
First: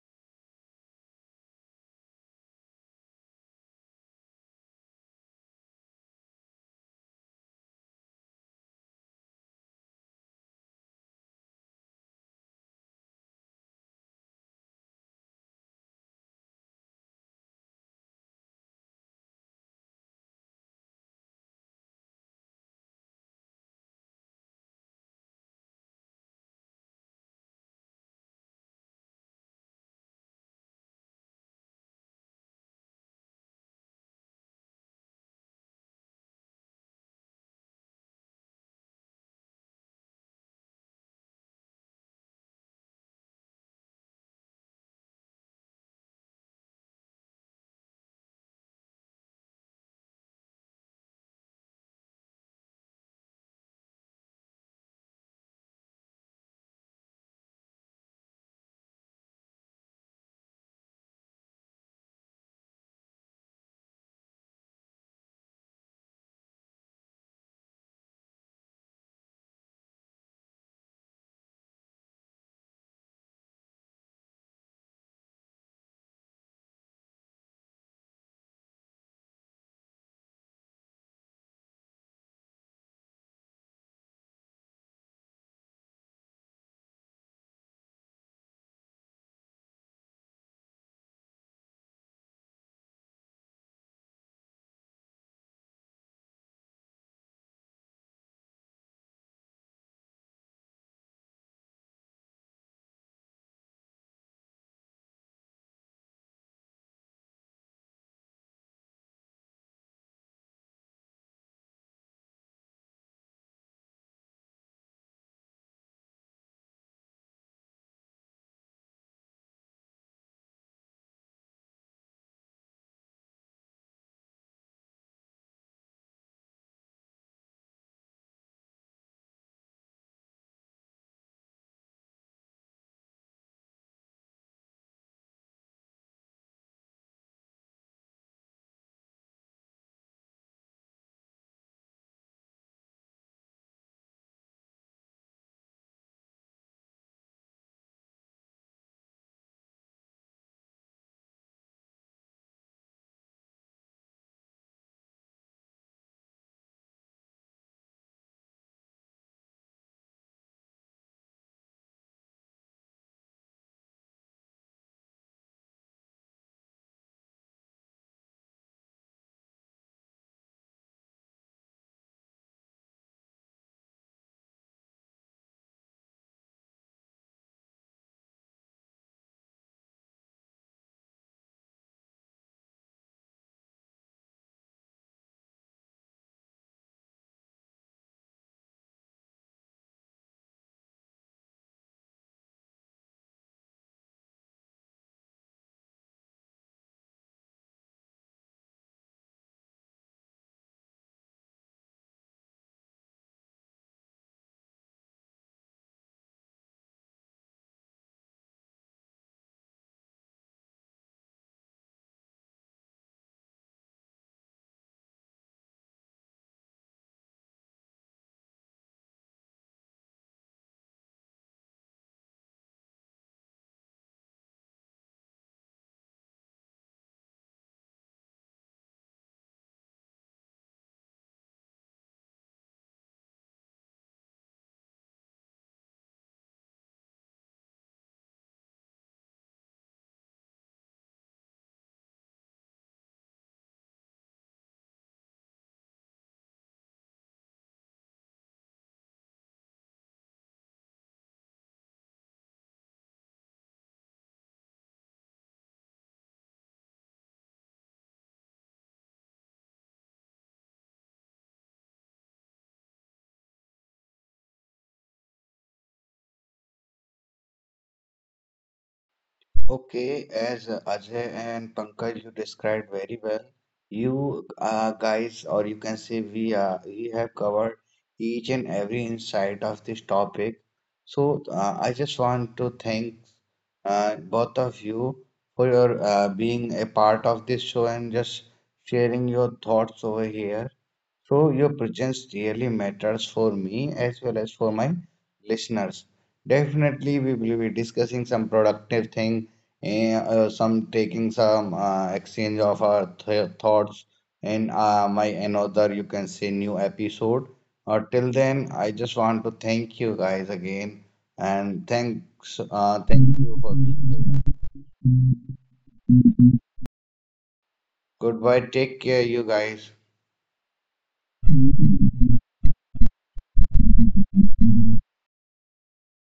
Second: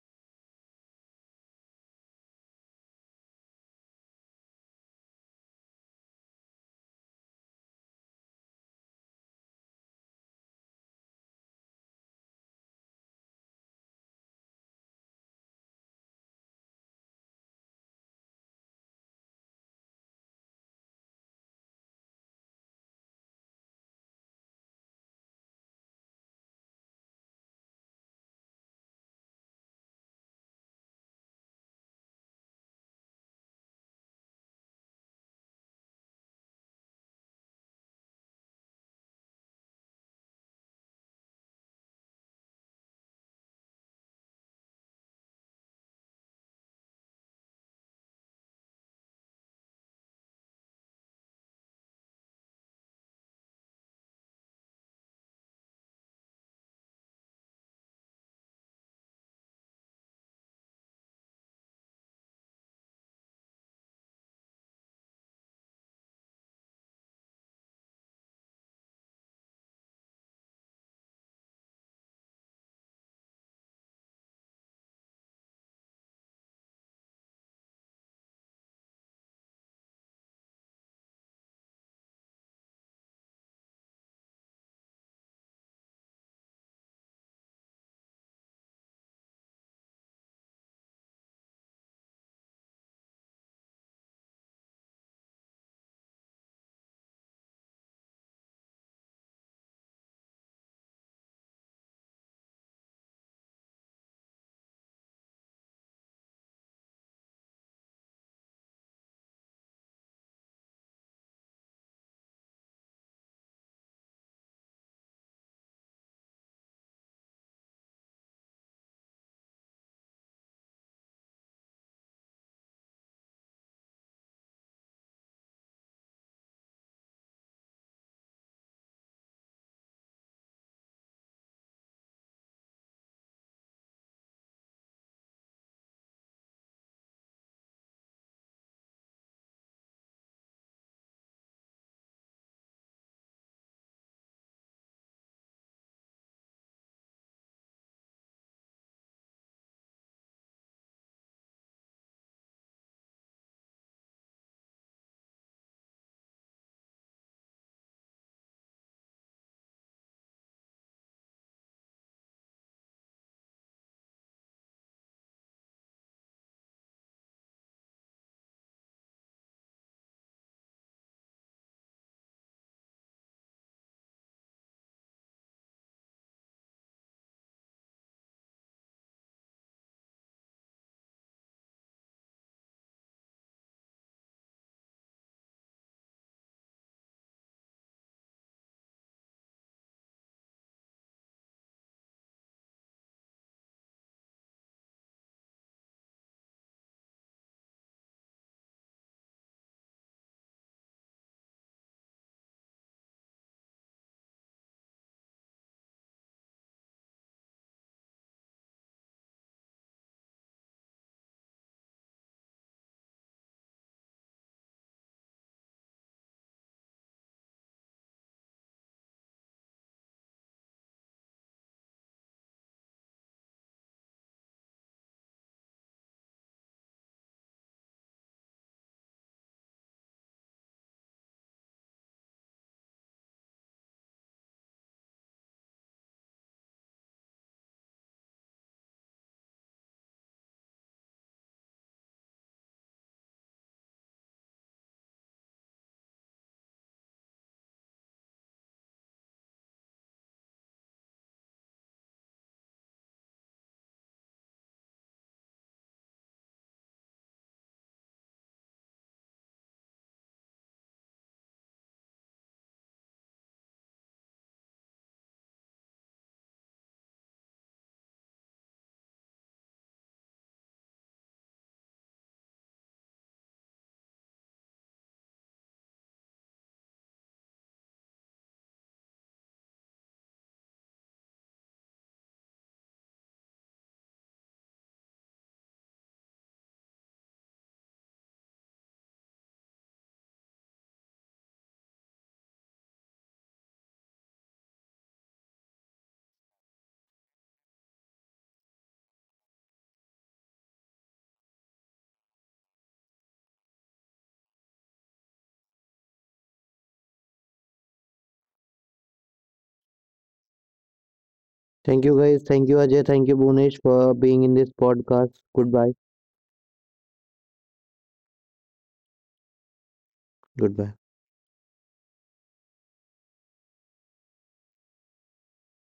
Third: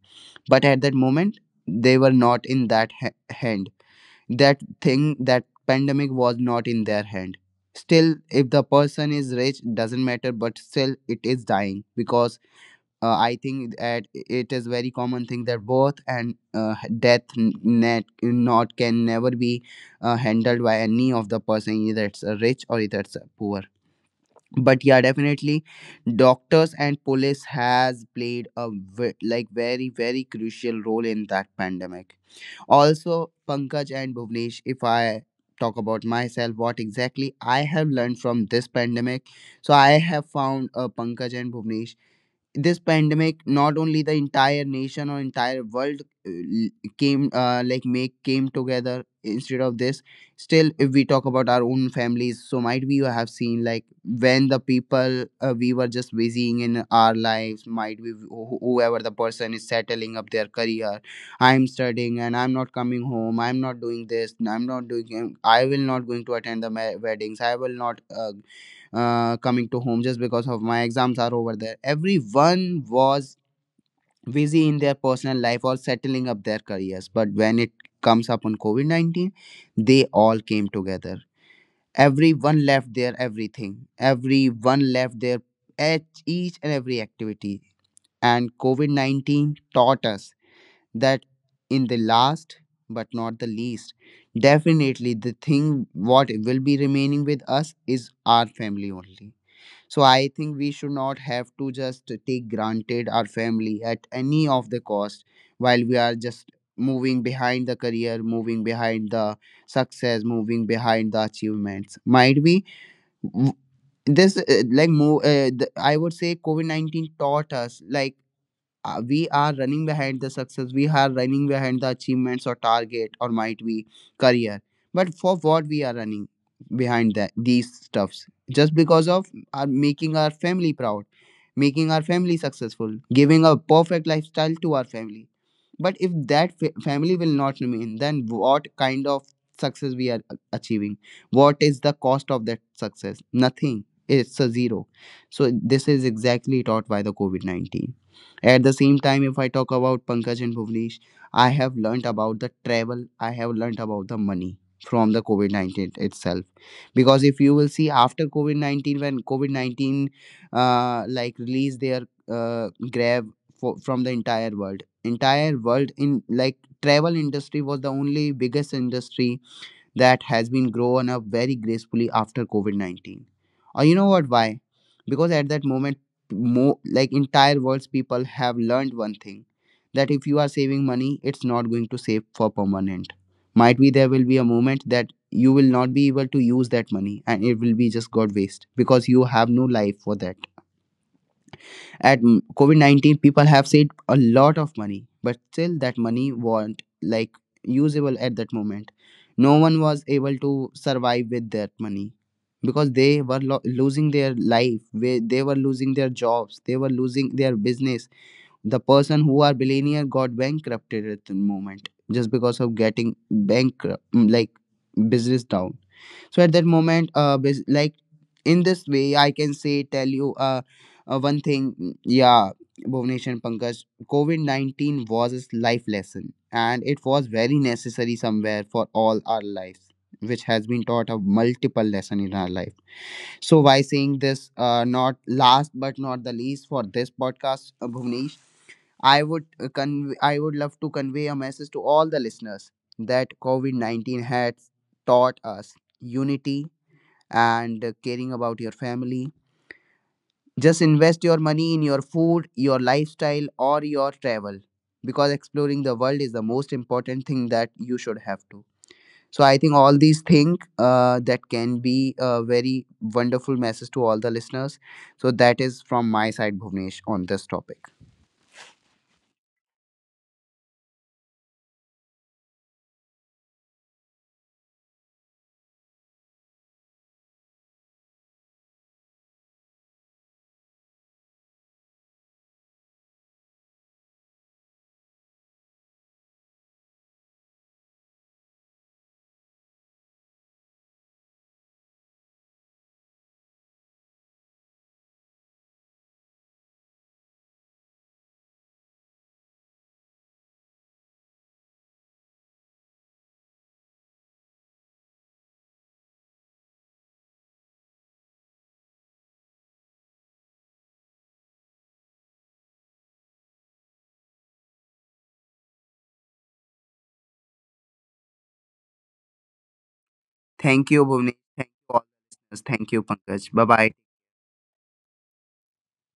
[SPEAKER 3] But at that moment, they were not in that hand, that thing, that pandemic was not in their hand. Still if the person is rich, doesn't matter, but still it is dying. Because I think that it is very common thing that birth and death, n- net not can never be handled by any of the person, either it's a rich or either it's a poor. But yeah, definitely, doctors and police has played a very, very crucial role in that pandemic. Also, Pankaj and Bhuvnesh, if I talk about myself, what exactly I have learned from this pandemic. So I have found, Pankaj and Bhuvnesh, this pandemic, not only the entire nation or entire world l- came like make came together. Instead of this, still if we talk about our own families, so might we have seen, like when the people, we were just busying in our lives, might we whoever the person is settling up their career. I'm studying, and I'm not coming home, I'm not doing this, I'm not doing, I will not going to attend the weddings, I will not coming to home, just because of my exams are over there. Everyone was busy in their personal life or settling up their careers. But when it comes upon COVID 19, they all came together. Everyone left their everything, everyone left their each and every activity. And COVID 19 taught us that, in the last but not the least, definitely the thing what will be remaining with us is our family only. So I think we should not have to just take granted our family at any of the cost, while we are just moving behind the career, moving behind the success, moving behind the achievements. Might be w- this like more. I would say COVID 19 taught us like, we are running behind the success, we are running behind the achievements or target or might be career. But for what we are running behind that these stuffs, just because of our making our family proud, making our family successful, giving a perfect lifestyle to our family. But if that family will not remain, then what kind of success we are achieving, what is the cost of that success? Nothing, it's a zero. So this is exactly taught by the COVID-19. At the same time, if I talk about Pankaj and Bhuvnesh, I have learnt about the travel, I have learnt about the money from the COVID 19 itself. Because if you will see after COVID 19, when COVID 19 like released their grab from the entire world in, like travel industry was the only biggest industry that has been grown up very gracefully after COVID 19. Or you know what? Why? Because at that moment, more like entire world's people have learned one thing, that if you are saving money, it's not going to save for permanent. Might be there will be a moment that you will not be able to use that money, and it will be just got waste because you have no life for that. At COVID-19, people have saved a lot of money, but still that money weren't like usable at that moment. No one was able to survive with that money, because they were losing their life, where they were losing their jobs, they were losing their business. The person who are billionaire got bankrupted at the moment, just because of getting bankrupt, like business down. So at that moment, in this way, I can say tell you, one thing. Yeah, Bhuvnesh and Pankaj, COVID-19 was a life lesson, and it was very necessary somewhere for all our lives, which has been taught a multiple lesson in our life. So by saying this, not last but not the least for this podcast, Bhuvnesh, I would love to convey a message to all the listeners, that COVID-19 has taught us unity and caring about your family. Just invest your money in your food, your lifestyle, or your travel, because exploring the world is the most important thing that you should have to. So I think all these things that can be a very wonderful message to all the listeners. So that is from my side, Bhuvnesh, on this topic.
[SPEAKER 1] Okay, as Ajay and Pankaj, you described very well, you guys, or you can say we have covered each and every insight of this topic. So I just want to thank both of you for your being a part of this show and just sharing your thoughts over here. So your presence really matters for me as well as for my listeners. Definitely, we will be discussing some productive thing, some taking some exchange of our th thoughts in my another, you can say, new episode. Till then, I just want to thank you guys again and
[SPEAKER 2] Thank you guys, thank you Ajay,
[SPEAKER 1] thank you
[SPEAKER 2] thank you
[SPEAKER 1] for being
[SPEAKER 2] bunesh for
[SPEAKER 1] here.
[SPEAKER 2] being in this podcast. Goodbye.
[SPEAKER 1] Goodbye. Take care, you guys.
[SPEAKER 3] Thank you,
[SPEAKER 2] Goodbye.
[SPEAKER 3] Bhuvnesh. Thank you all the listeners. Thank you, Pankaj. Bye bye.